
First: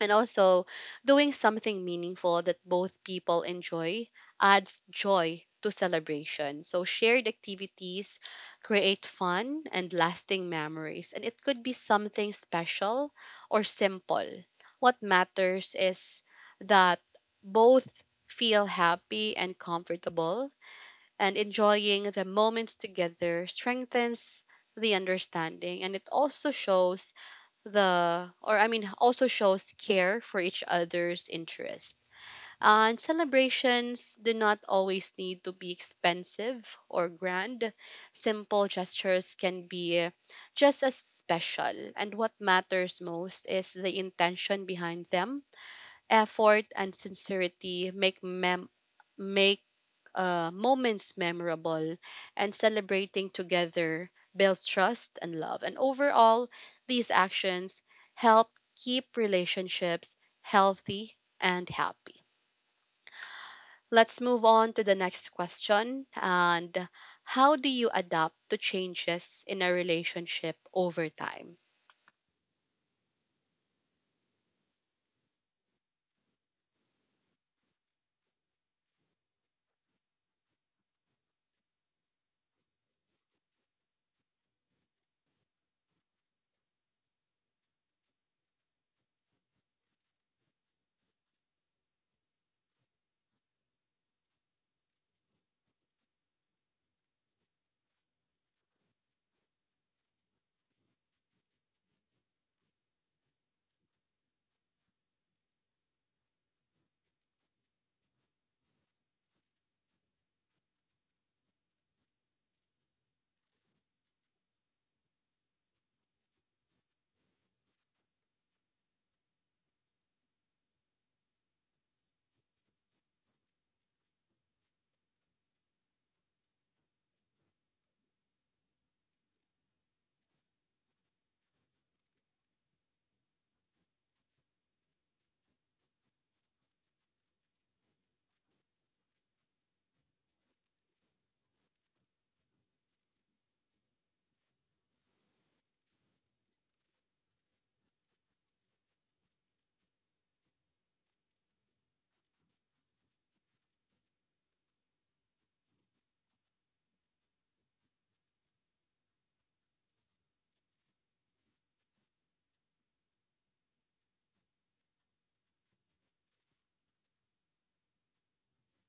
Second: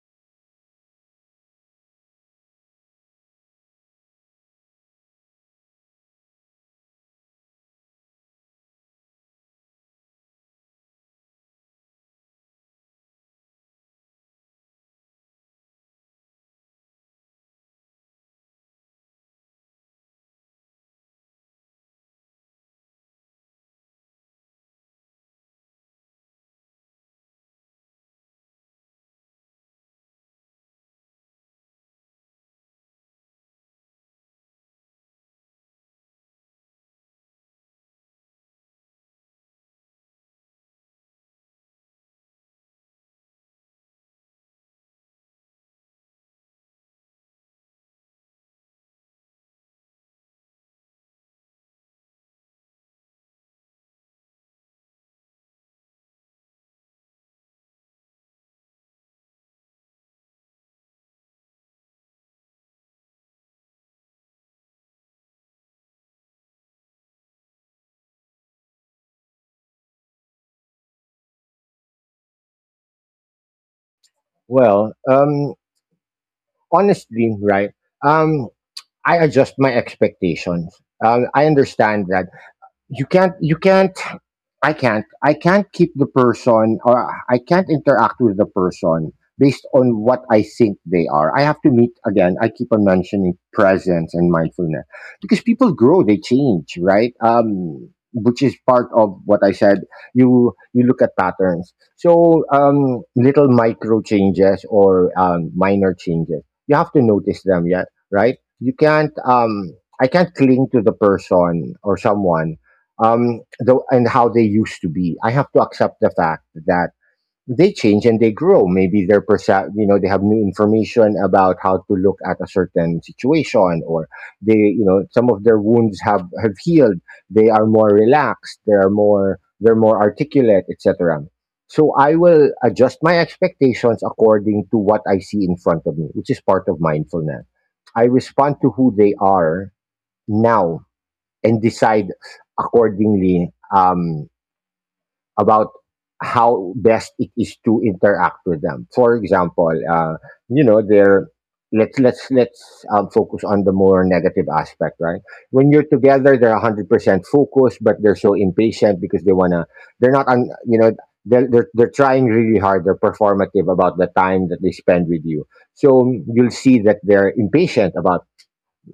and also doing something meaningful that both people enjoy adds joy to celebration, so shared activities create fun and lasting memories, and it could be something special or simple. What matters is that both feel happy and comfortable, and enjoying the moments together strengthens the understanding, and it also shows the or I mean also shows care for each other's interest. And celebrations do not always need to be expensive or grand. Simple gestures can be just as special. And what matters most is the intention behind them. Effort and sincerity make moments memorable, and celebrating together builds trust and love. And overall, these actions help keep relationships healthy and happy. Let's move on to the next question. And how do you adapt to changes in a relationship over time?
Well, honestly, right? Um, I adjust my expectations. I understand that you can't I can't, I can't keep the person or I can't interact with the person based on what I think they are. I have to meet again. I keep on mentioning presence and mindfulness because people grow, they change, right? Which is part of what I said. You look at patterns. Little micro changes or minor changes. You have to notice them, yeah, right? You can't. I can't cling to the person or someone and how they used to be. I have to accept the fact that they change and they grow. Maybe you know, they have new information about how to look at a certain situation, or they, you know, some of their wounds have healed. They are more relaxed. They're more articulate, etc. So I will adjust my expectations according to what I see in front of me, which is part of mindfulness. I respond to who they are now and decide accordingly about how best it is to interact with them. For example, you know, they're let's focus on the more negative aspect, right? When you're together, they're 100% focused, but they're so impatient because they wanna. They're not on. You know, they're trying really hard. They're performative about the time that they spend with you. So you'll see that they're impatient about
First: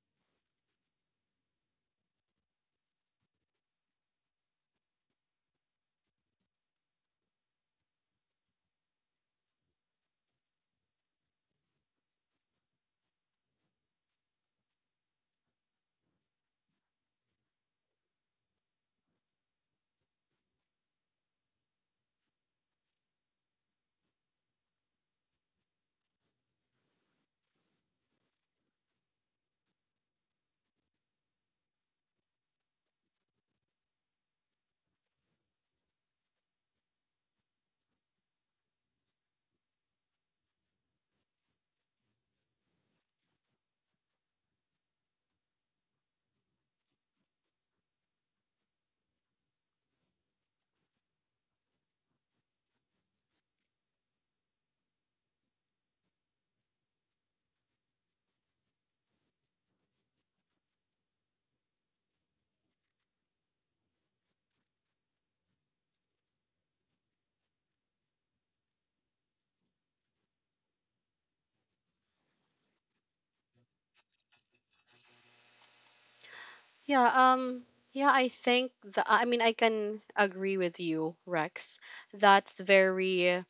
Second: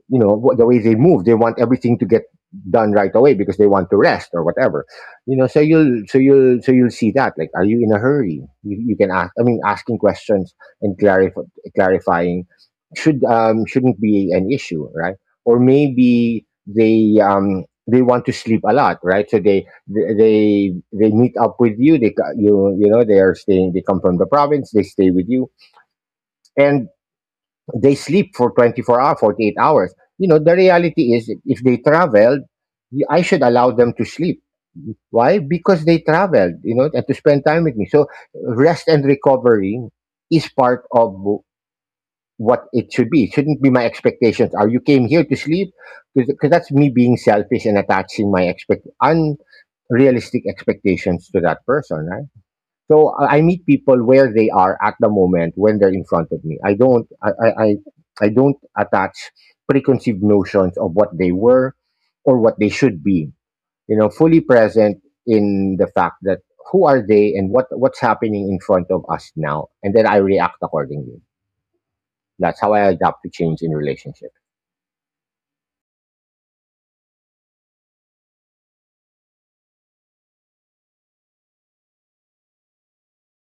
you know the way they move. They want everything to get done right away because they want to rest or whatever, you know, so you'll see that, like, are you in a hurry? You can ask, I mean, asking questions and clarifying shouldn't be an issue, right? Or maybe they they want to sleep a lot, right? So they meet up with you. You you know, they are staying, they come from the province, they stay with you, and they sleep for 24 hours, 48 hours. You know, the reality is if they traveled, I should allow them to sleep. Why? Because they traveled, you know, and to spend time with me. So rest and recovery is part of what it should be. It shouldn't be my expectations. Are you came here to sleep? Because that's me being selfish and attaching my expect unrealistic expectations to that person, right? So I meet people where they are at the moment when they're in front of me. I I don't attach preconceived notions of what they were or what they should be. You know, fully present in the fact that who are they and what's happening in front of us now, and then I react accordingly. That's how I adapt to change in relationships.
Yeah, um, yeah, I think I mean, I can agree with you, Rex. That's very,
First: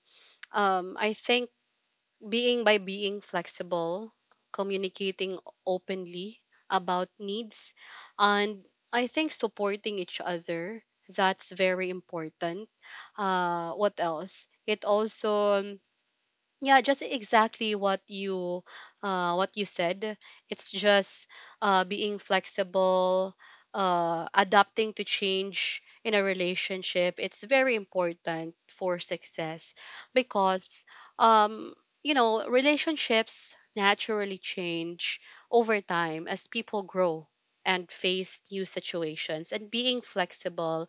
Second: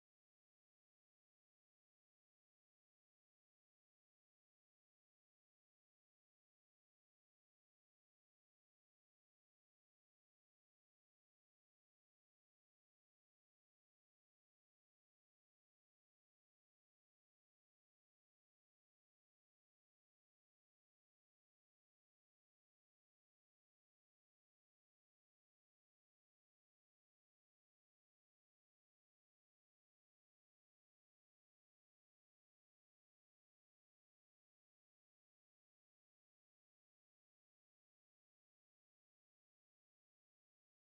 I think being by being flexible, communicating openly about needs, and I think supporting each other. That's very important. What else? It also yeah, just exactly what you said. It's just being flexible, adapting to change in a relationship. It's very important for success because um, you know, relationships naturally change over time as people grow and face new situations, and being flexible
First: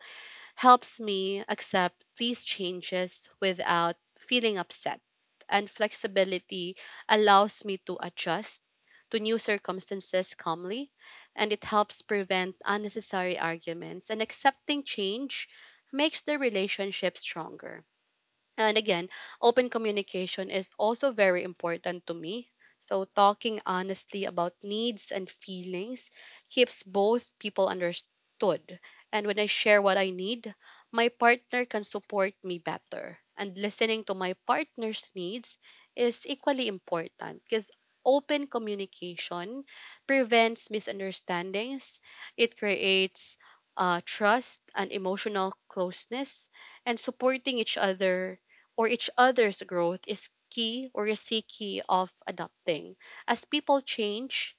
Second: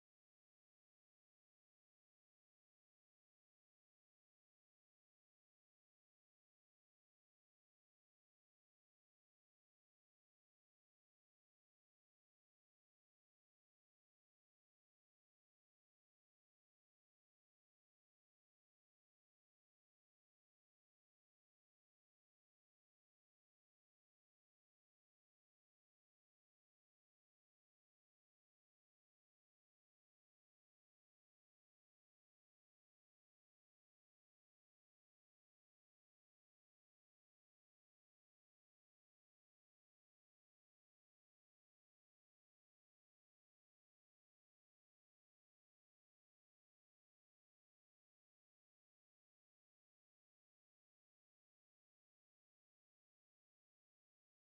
helps me accept these changes without feeling upset. And flexibility allows me to adjust to new circumstances calmly, and it helps prevent unnecessary arguments. And accepting change makes the relationship stronger. And again, open communication is also very important to me. So, talking honestly about needs and feelings keeps both people understood. And when I share what I need, my partner can support me better. And listening to my partner's needs is equally important because open communication prevents misunderstandings, it creates trust and emotional closeness, and supporting each other or each other's growth is key or is a key of adapting. As people change,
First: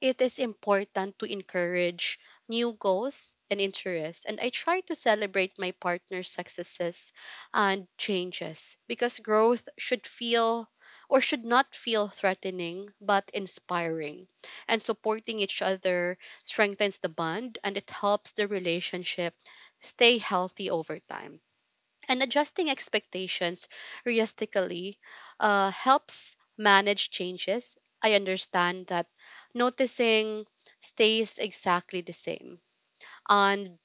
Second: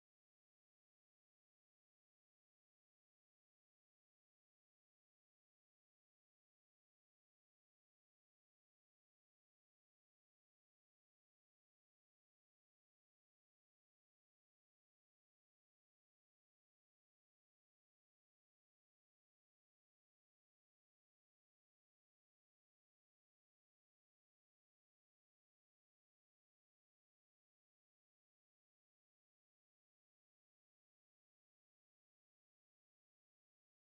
it is important to encourage new goals and interests. And I try to celebrate my partner's successes and changes because growth should feel or should not feel threatening but inspiring. And supporting each other strengthens the bond, and it helps the relationship stay healthy over time, and adjusting expectations realistically helps manage changes. I understand that noticing stays exactly the same. And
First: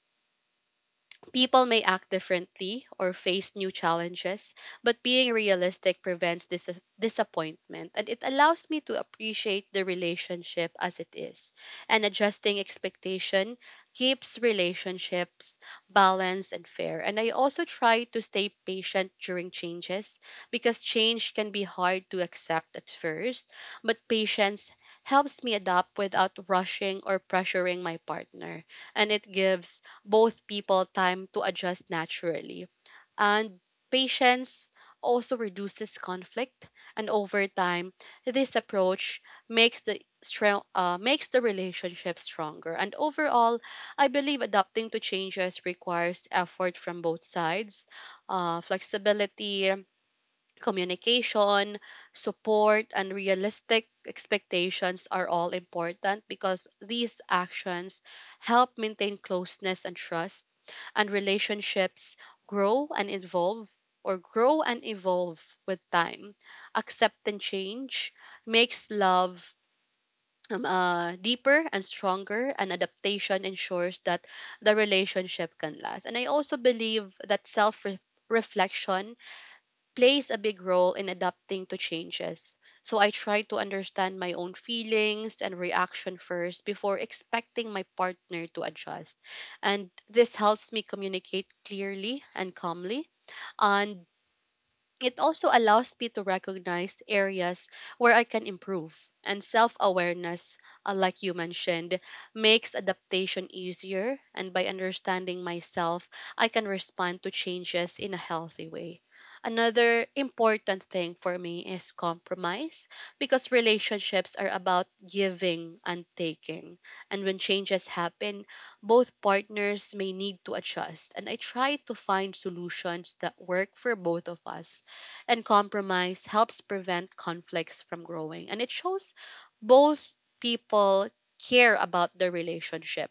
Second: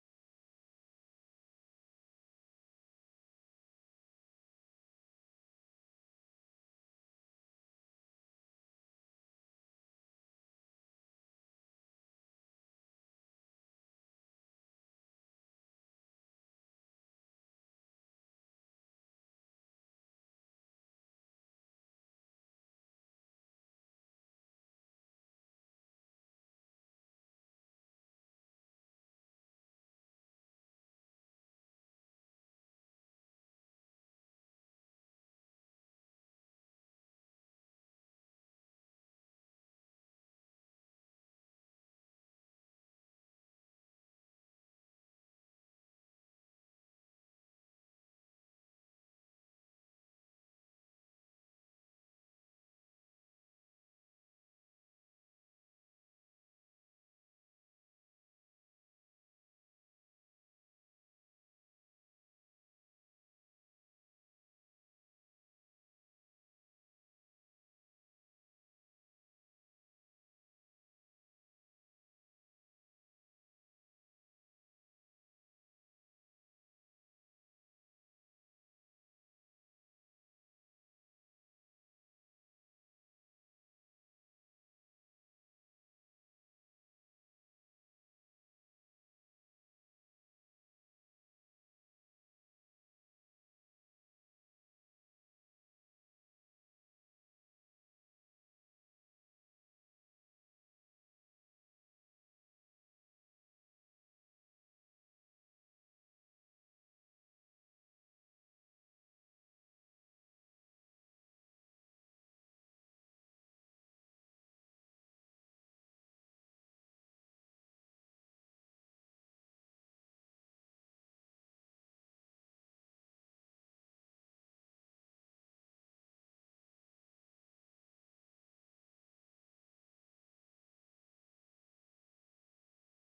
people may act differently or face new challenges, but being realistic prevents disappointment, and it allows me to appreciate the relationship as it is. And adjusting expectation keeps relationships balanced and fair. And I also try to stay patient during changes because change can be hard to accept at first, but patience helps me adapt without rushing or pressuring my partner, and it gives both people time to adjust naturally. And patience also reduces conflict, and over time, this approach makes the relationship stronger. And overall, I believe adapting to changes requires effort from both sides. Flexibility, communication, support, and realistic expectations are all important because these actions help maintain closeness and trust, and relationships grow and evolve or grow and evolve with time. Accepting change makes love deeper and stronger, and adaptation ensures that the relationship can last. And I also believe that self reflection plays a big role in adapting to changes. So I try to understand my own feelings and reaction first before expecting my partner to adjust. And this helps me communicate clearly and calmly. And it also allows me to recognize areas where I can improve, and self awareness, like you mentioned, makes adaptation easier. And by understanding myself, I can respond to changes in a healthy way. Another important thing for me is compromise because relationships are about giving and taking. And when changes happen, both partners may need to adjust. And I try to find solutions that work for both of us, and compromise helps prevent conflicts from growing. And it shows both people care about the relationship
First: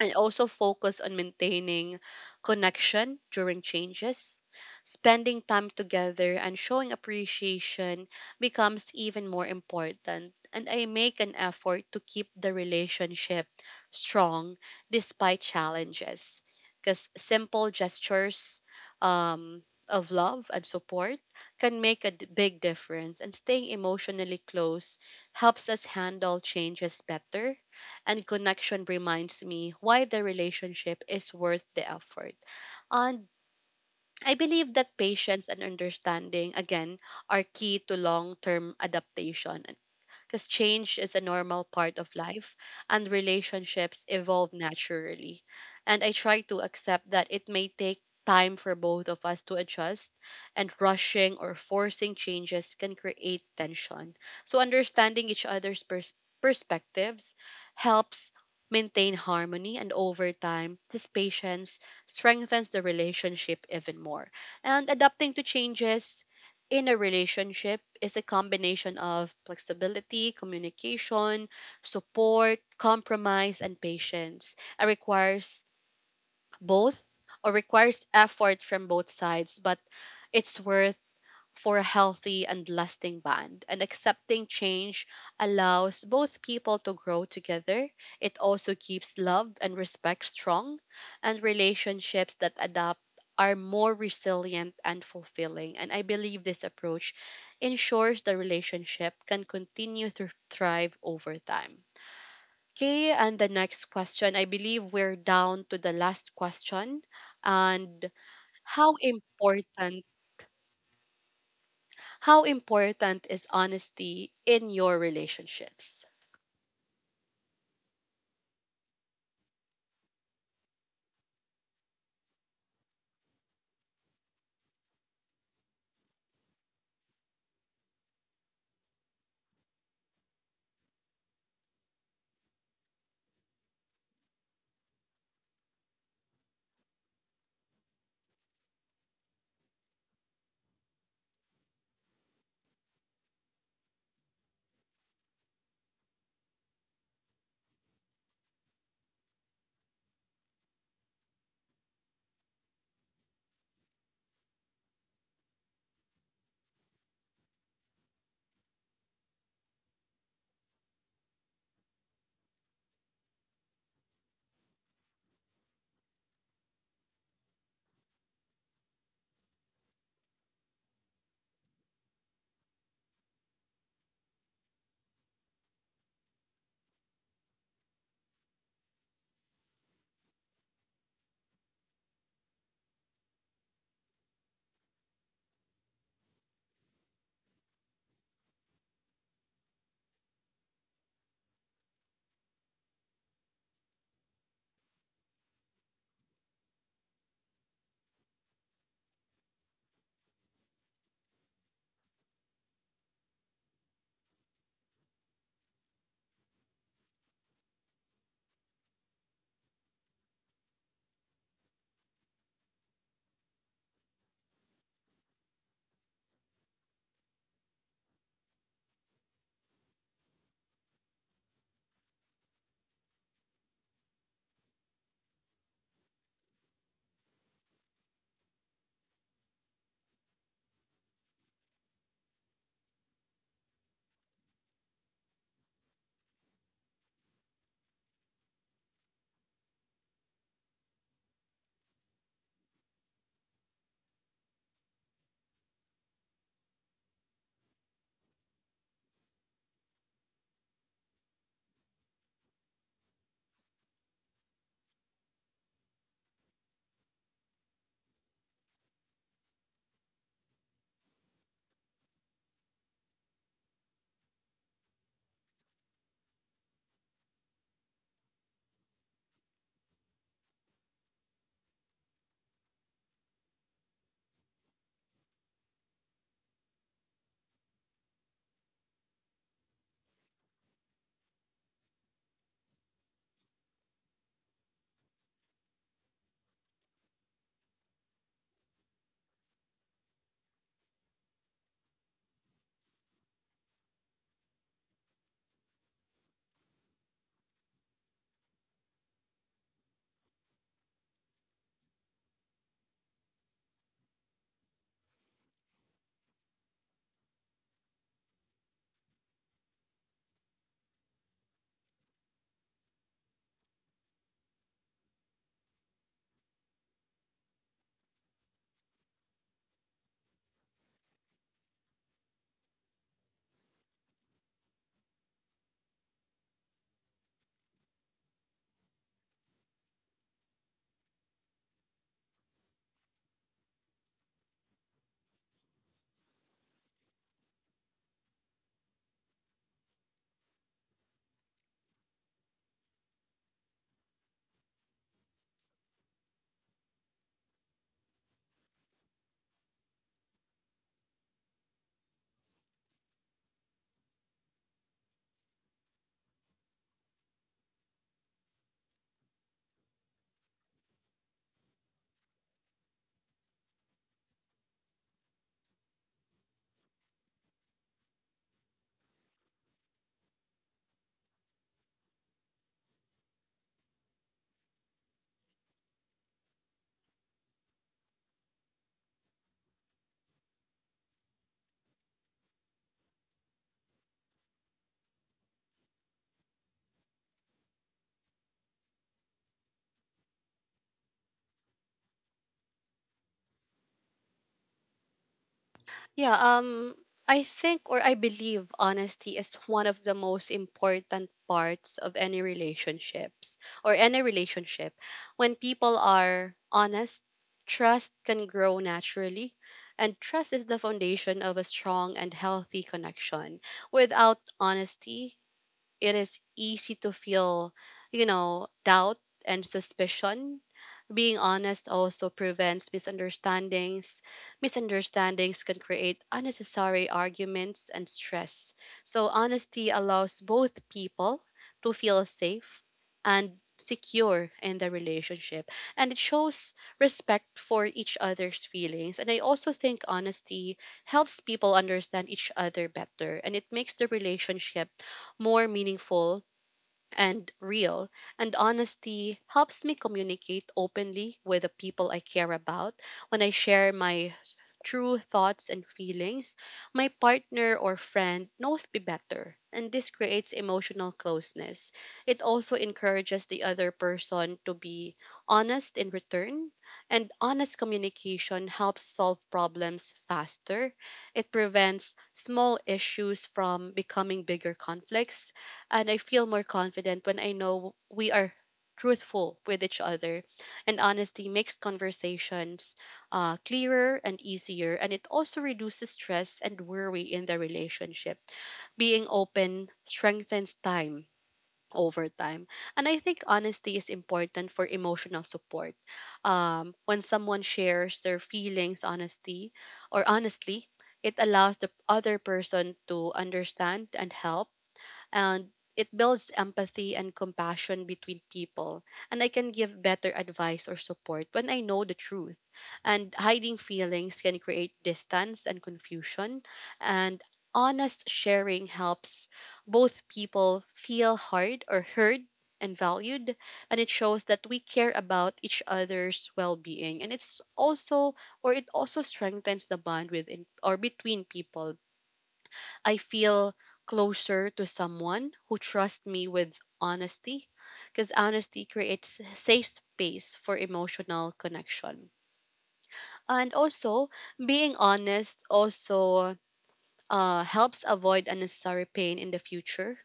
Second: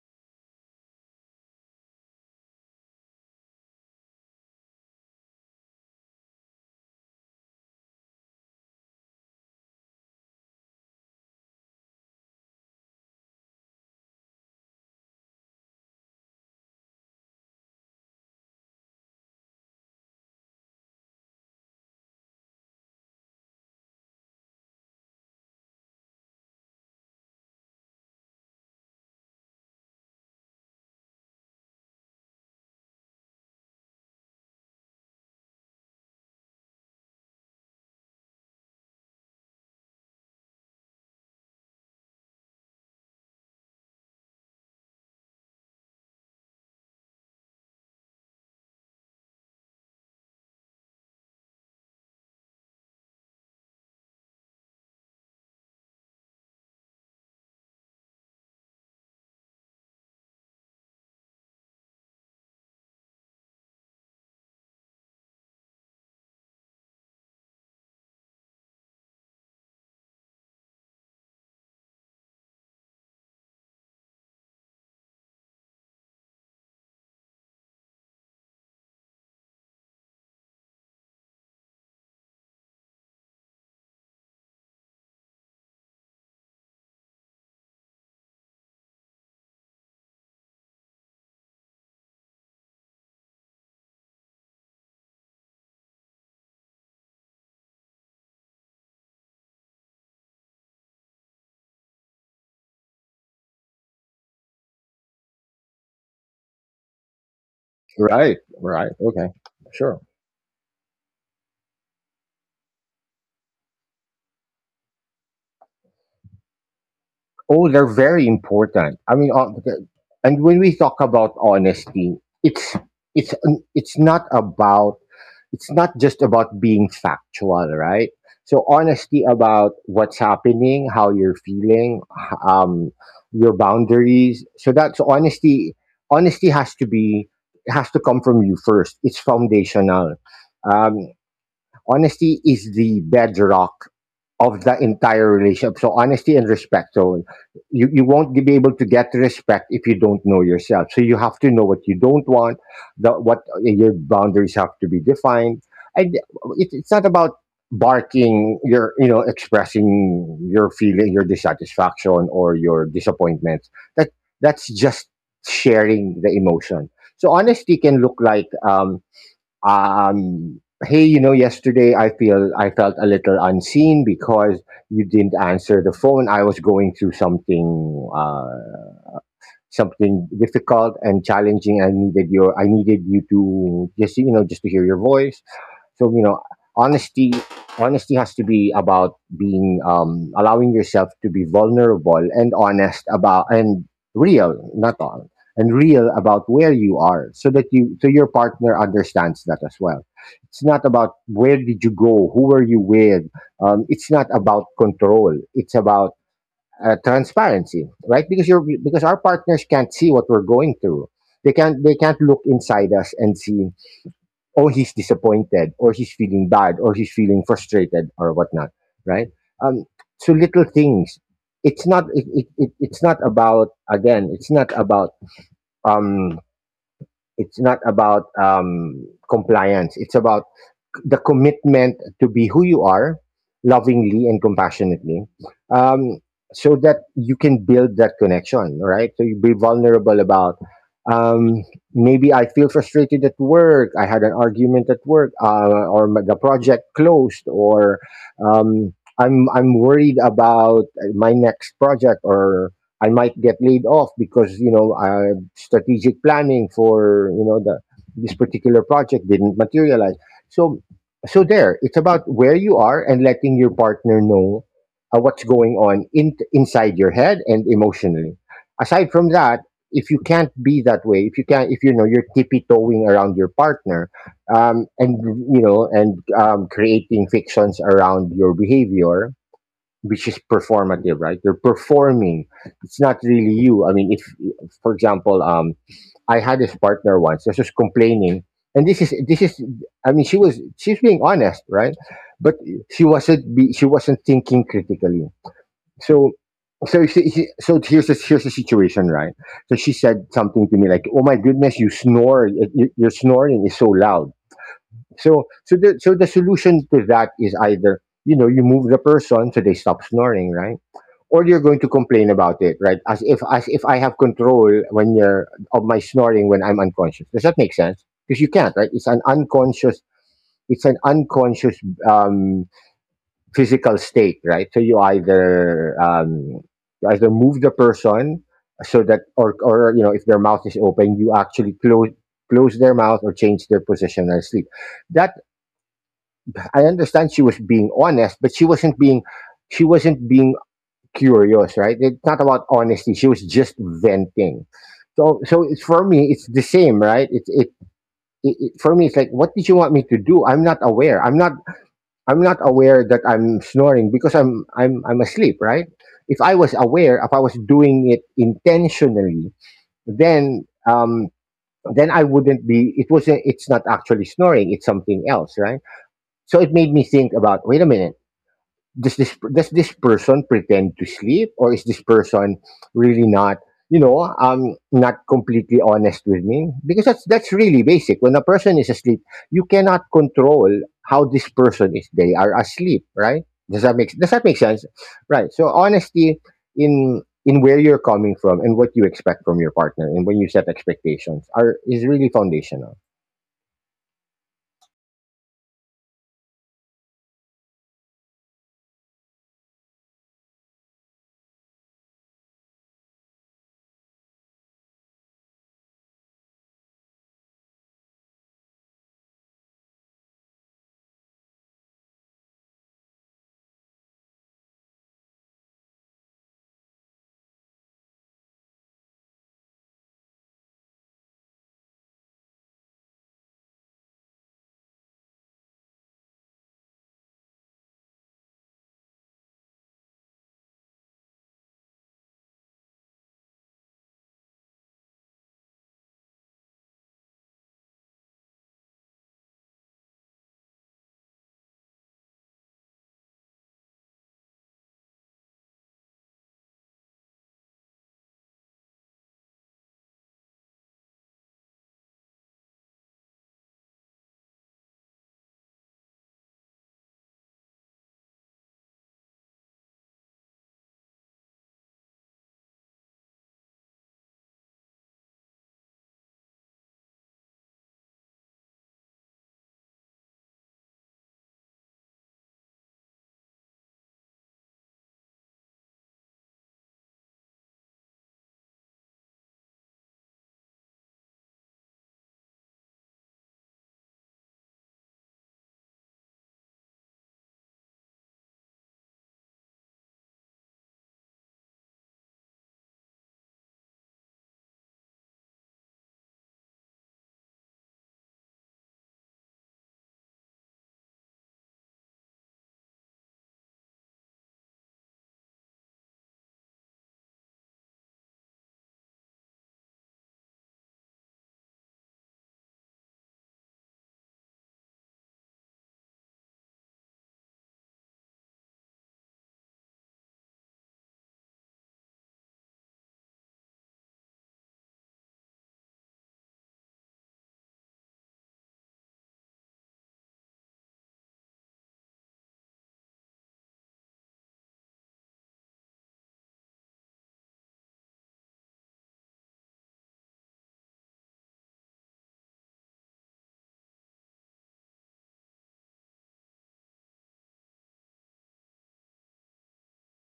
and also focus on maintaining connection during changes. Spending time together and showing appreciation becomes even more important, and I make an effort to keep the relationship strong despite challenges. Because simple gestures um, of love and support can make a big difference, and staying emotionally close helps us handle changes better, and connection reminds me why the relationship is worth the effort. And I believe that patience and understanding, again, are key to long term adaptation because change is a normal part of life and relationships evolve naturally. And I try to accept that it may take time for both of us to adjust, and rushing or forcing changes can create tension. So understanding each other's perspectives helps maintain harmony, and over time this patience strengthens the relationship even more, and adapting to changes in a relationship is a combination of flexibility, communication, support, compromise, and patience. It requires both or requires effort from both sides, but it's worth for a healthy and lasting bond. And accepting change allows both people to grow together. It also keeps love and respect strong, and relationships that adapt are more resilient and fulfilling. And I believe this approach ensures the relationship can continue to thrive over time. Okay, and the next question. I believe we're down to the last question. And
Right, right,
how
okay, sure.
important how important is honesty in your relationships?
Oh, they're very important. I mean, and when we talk about honesty, it's it's not about it's not just about being factual, right? So honesty about what's happening, how you're feeling, your boundaries. So that's honesty. Honesty has to be has to come from you first. It's foundational. Um, Honesty is the bedrock of the entire relationship. So honesty and respect. So you won't be able to get respect if you don't know yourself. So you have to know what you don't want, what your boundaries have to be defined. And it's not about barking your, you know, expressing your feeling, your dissatisfaction or your disappointment. That that's just sharing the emotion. So honesty can look like, um, hey, you know, yesterday I felt a little unseen because you didn't answer the phone. I was going through something, something difficult and challenging. I needed you to just, you know, just to hear your voice. So, you know, honesty, honesty has to be about being, allowing yourself to be vulnerable and honest about, and real, not on, and real about where you are so that you, so your partner understands that as well. It's not about where did you go? Who were you with? It's not about control. It's about transparency, right? Because you're because our partners can't see what we're going through. They can't look inside us and see, oh, he's disappointed, or he's feeling bad, or he's feeling frustrated, or whatnot, right? Um, so little things. It's not about, again. Um. It's not about compliance. It's about the commitment to be who you are lovingly and compassionately, um, so that you can build that connection, right? So you be vulnerable about, um, maybe I feel frustrated at work. I had an argument at work, the project closed, or um, I'm worried about my next project, or I might get laid off because, you know, strategic planning for, you know, the this particular project didn't materialize. So so there, it's about where you are and letting your partner know, what's going on inside your head and emotionally. Aside from that, if you can't be that way, if you know you're tippy toeing around your partner, and you know, and creating fictions around your behavior, which is performative, right? You're performing. It's not really you. I mean, if, for example, I had this partner once. This was complaining, and this is this is. I mean, she's being honest, right? But she wasn't thinking critically. So so so here's the situation, right? So she said something to me like, "Oh my goodness, you snore! Your snoring is so loud." So the solution to that is either, you know, you move the person so they stop snoring, right? Or you're going to complain about it, right? As if I have control when you're of my snoring when I'm unconscious. Does that make sense? Because you can't, right? It's an unconscious, um, physical state, right? So you either, you either move the person so that, or, you know, if their mouth is open, you actually close their mouth or change their position and sleep. That, I understand she was being honest, but she wasn't being curious, right? It's not about honesty. She was just venting. So, so it's for me, it's the same, right? It's it, it, it for me, it's like, what did you want me to do? I'm not. I'm not aware that I'm snoring because I'm asleep, right? If I was aware, if I was doing it intentionally, then um, then I wouldn't be. It wasn't. It's not actually snoring. It's something else, right? So it made me think about. Wait a minute, does this person pretend to sleep or is this person really not, you know, not completely honest with me? Because that's really basic. When a person is asleep, you cannot control how this person is. They are asleep, right? Does that make sense? Right, so honesty in where you're coming from and what you expect from your partner, and when you set expectations are, is really foundational.
Yeah, I think or I believe honesty is one of the most important parts of any relationships or any relationship. When people are honest, trust can grow naturally. And trust is the foundation of a strong and healthy connection. Without honesty, it is easy to feel, doubt and suspicion. Being honest also prevents misunderstandings. Misunderstandings can create unnecessary arguments and stress. So, honesty allows both people to feel safe and secure in the relationship, and it shows respect for each other's feelings, and I also think honesty helps people understand each other better, and it makes the relationship more meaningful and real. And honesty helps me communicate openly with the people I care about. When I share my true thoughts and feelings, my partner or friend knows me better. And this creates emotional closeness. It also encourages the other person to be honest in return. And honest communication helps solve problems faster. It prevents small issues from becoming bigger conflicts, and I feel more confident when I know we are truthful with each other. And honesty makes conversations clearer and easier, and it also reduces stress and worry in the relationship. Being open strengthens time over time, and I think honesty is important for emotional support. When someone shares their feelings honesty or honestly, it allows the other person to understand and help, and it builds empathy and compassion between people, and I can give better advice or support when I know the truth, and hiding feelings can create distance and confusion, and honest sharing helps both people feel heard or heard and valued, and it shows that we care about each other's well-being, and it's also or it also strengthens the bond within or between people. I feel closer to someone who trusts me with honesty because honesty creates safe space for emotional connection. And also, being honest also helps avoid unnecessary pain in the future.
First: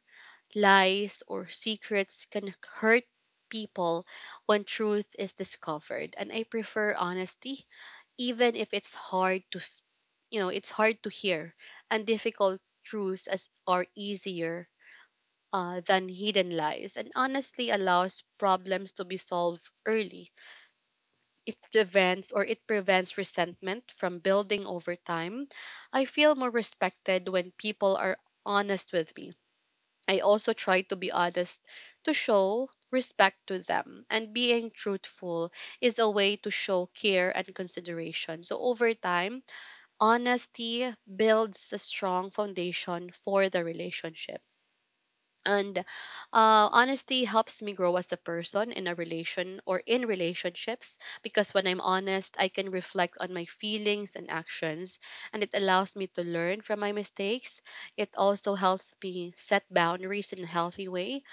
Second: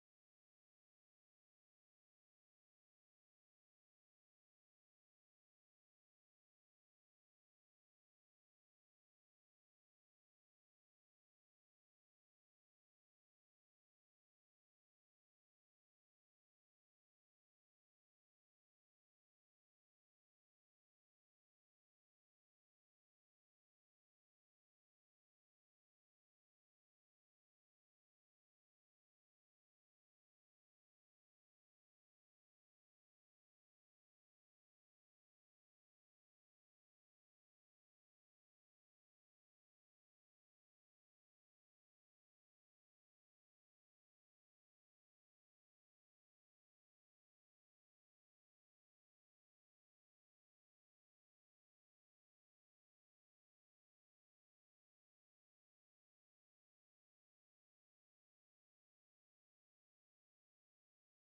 Lies or secrets can hurt people when truth is discovered, and I prefer honesty even if it's you know, it's hard to hear, and difficult truths as are easier than hidden lies, and honestly allows problems to be solved early. It prevents resentment from building over time. I feel more respected when people are honest with me. I also try to be honest to show respect to them, and being truthful is a way to show care and consideration. So over time, honesty builds a strong foundation for the relationship, and honesty helps me grow as a person in a relation or in relationships because when I'm honest I can reflect on my feelings and actions, and it allows me to learn from my mistakes. It also helps me set boundaries in a healthy way.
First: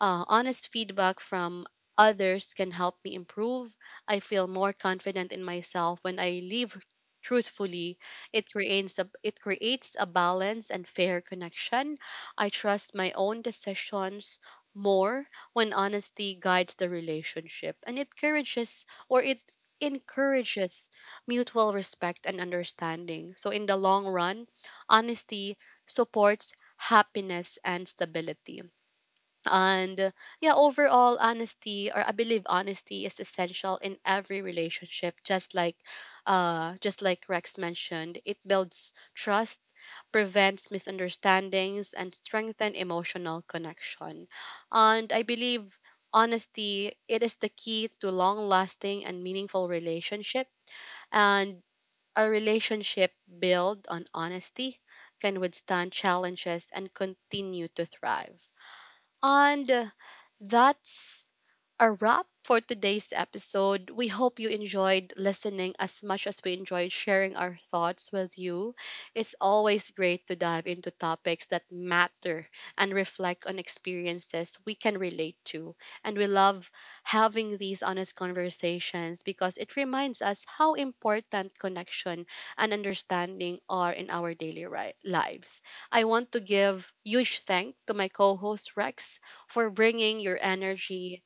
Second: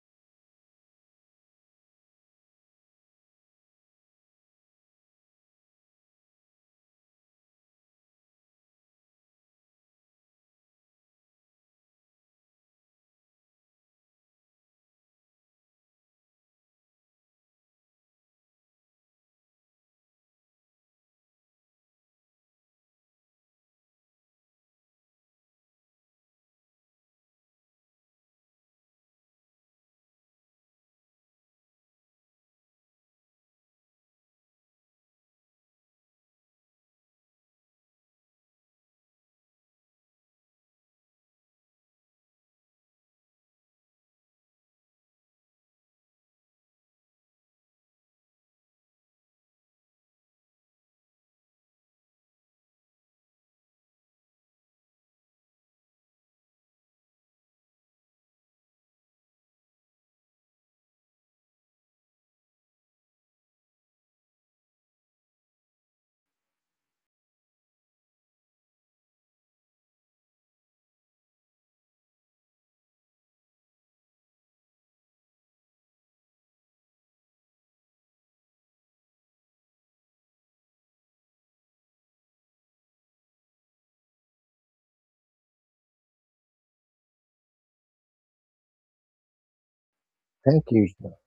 Honest feedback from others can help me improve. I feel more confident in myself when I live truthfully. It creates a balance and fair connection. I trust my own decisions more when honesty guides the relationship, and it encourages or it encourages mutual respect and understanding. So in the long run, honesty supports happiness and stability. And yeah, overall, honesty or I believe honesty is essential in every relationship, just like Rex mentioned, it builds trust, prevents misunderstandings, and strengthen emotional connection. And I believe honesty it is the key to long lasting and meaningful relationship, and a relationship built on honesty can withstand challenges and continue to thrive. And that's a wrap for today's episode. We hope you enjoyed listening as much as we enjoyed sharing our thoughts with you. It's always great to dive into topics that matter and reflect on experiences we can relate to. And we love having these honest conversations because it reminds us how important connection and understanding are in our daily lives. I want to give huge thanks to my co-host Rex for bringing your
Thank you,
energy.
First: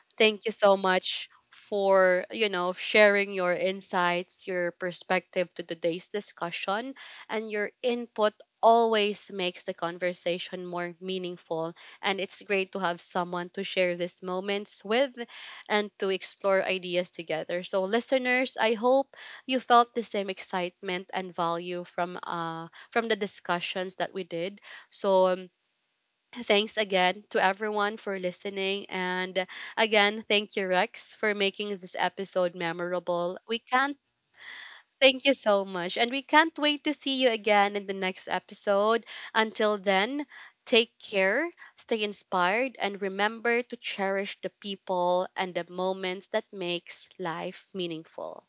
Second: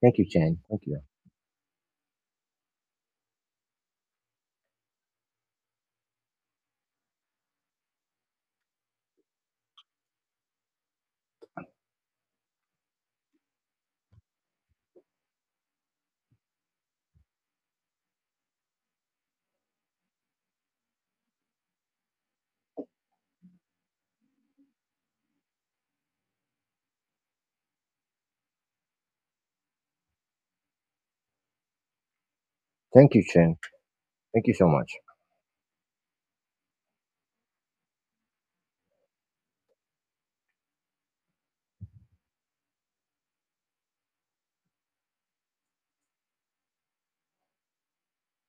thank you
Thank you
Chen,
so
thank you.
much for, you know, sharing your insights, your perspective to today's discussion, and your input always makes the conversation more meaningful. And it's great to have someone to share these moments with and to explore ideas together. So, listeners, I hope you felt the same excitement and value from the discussions that we did. So, thanks again to everyone for listening. And again, thank you, Rex, for making this episode
Thank you,
memorable.
Chen.
We can't
Thank you so much.
Thank you so much. And we can't wait to see you again in the next episode. Until then, take care, stay inspired, and remember to cherish the people and the moments that makes life meaningful.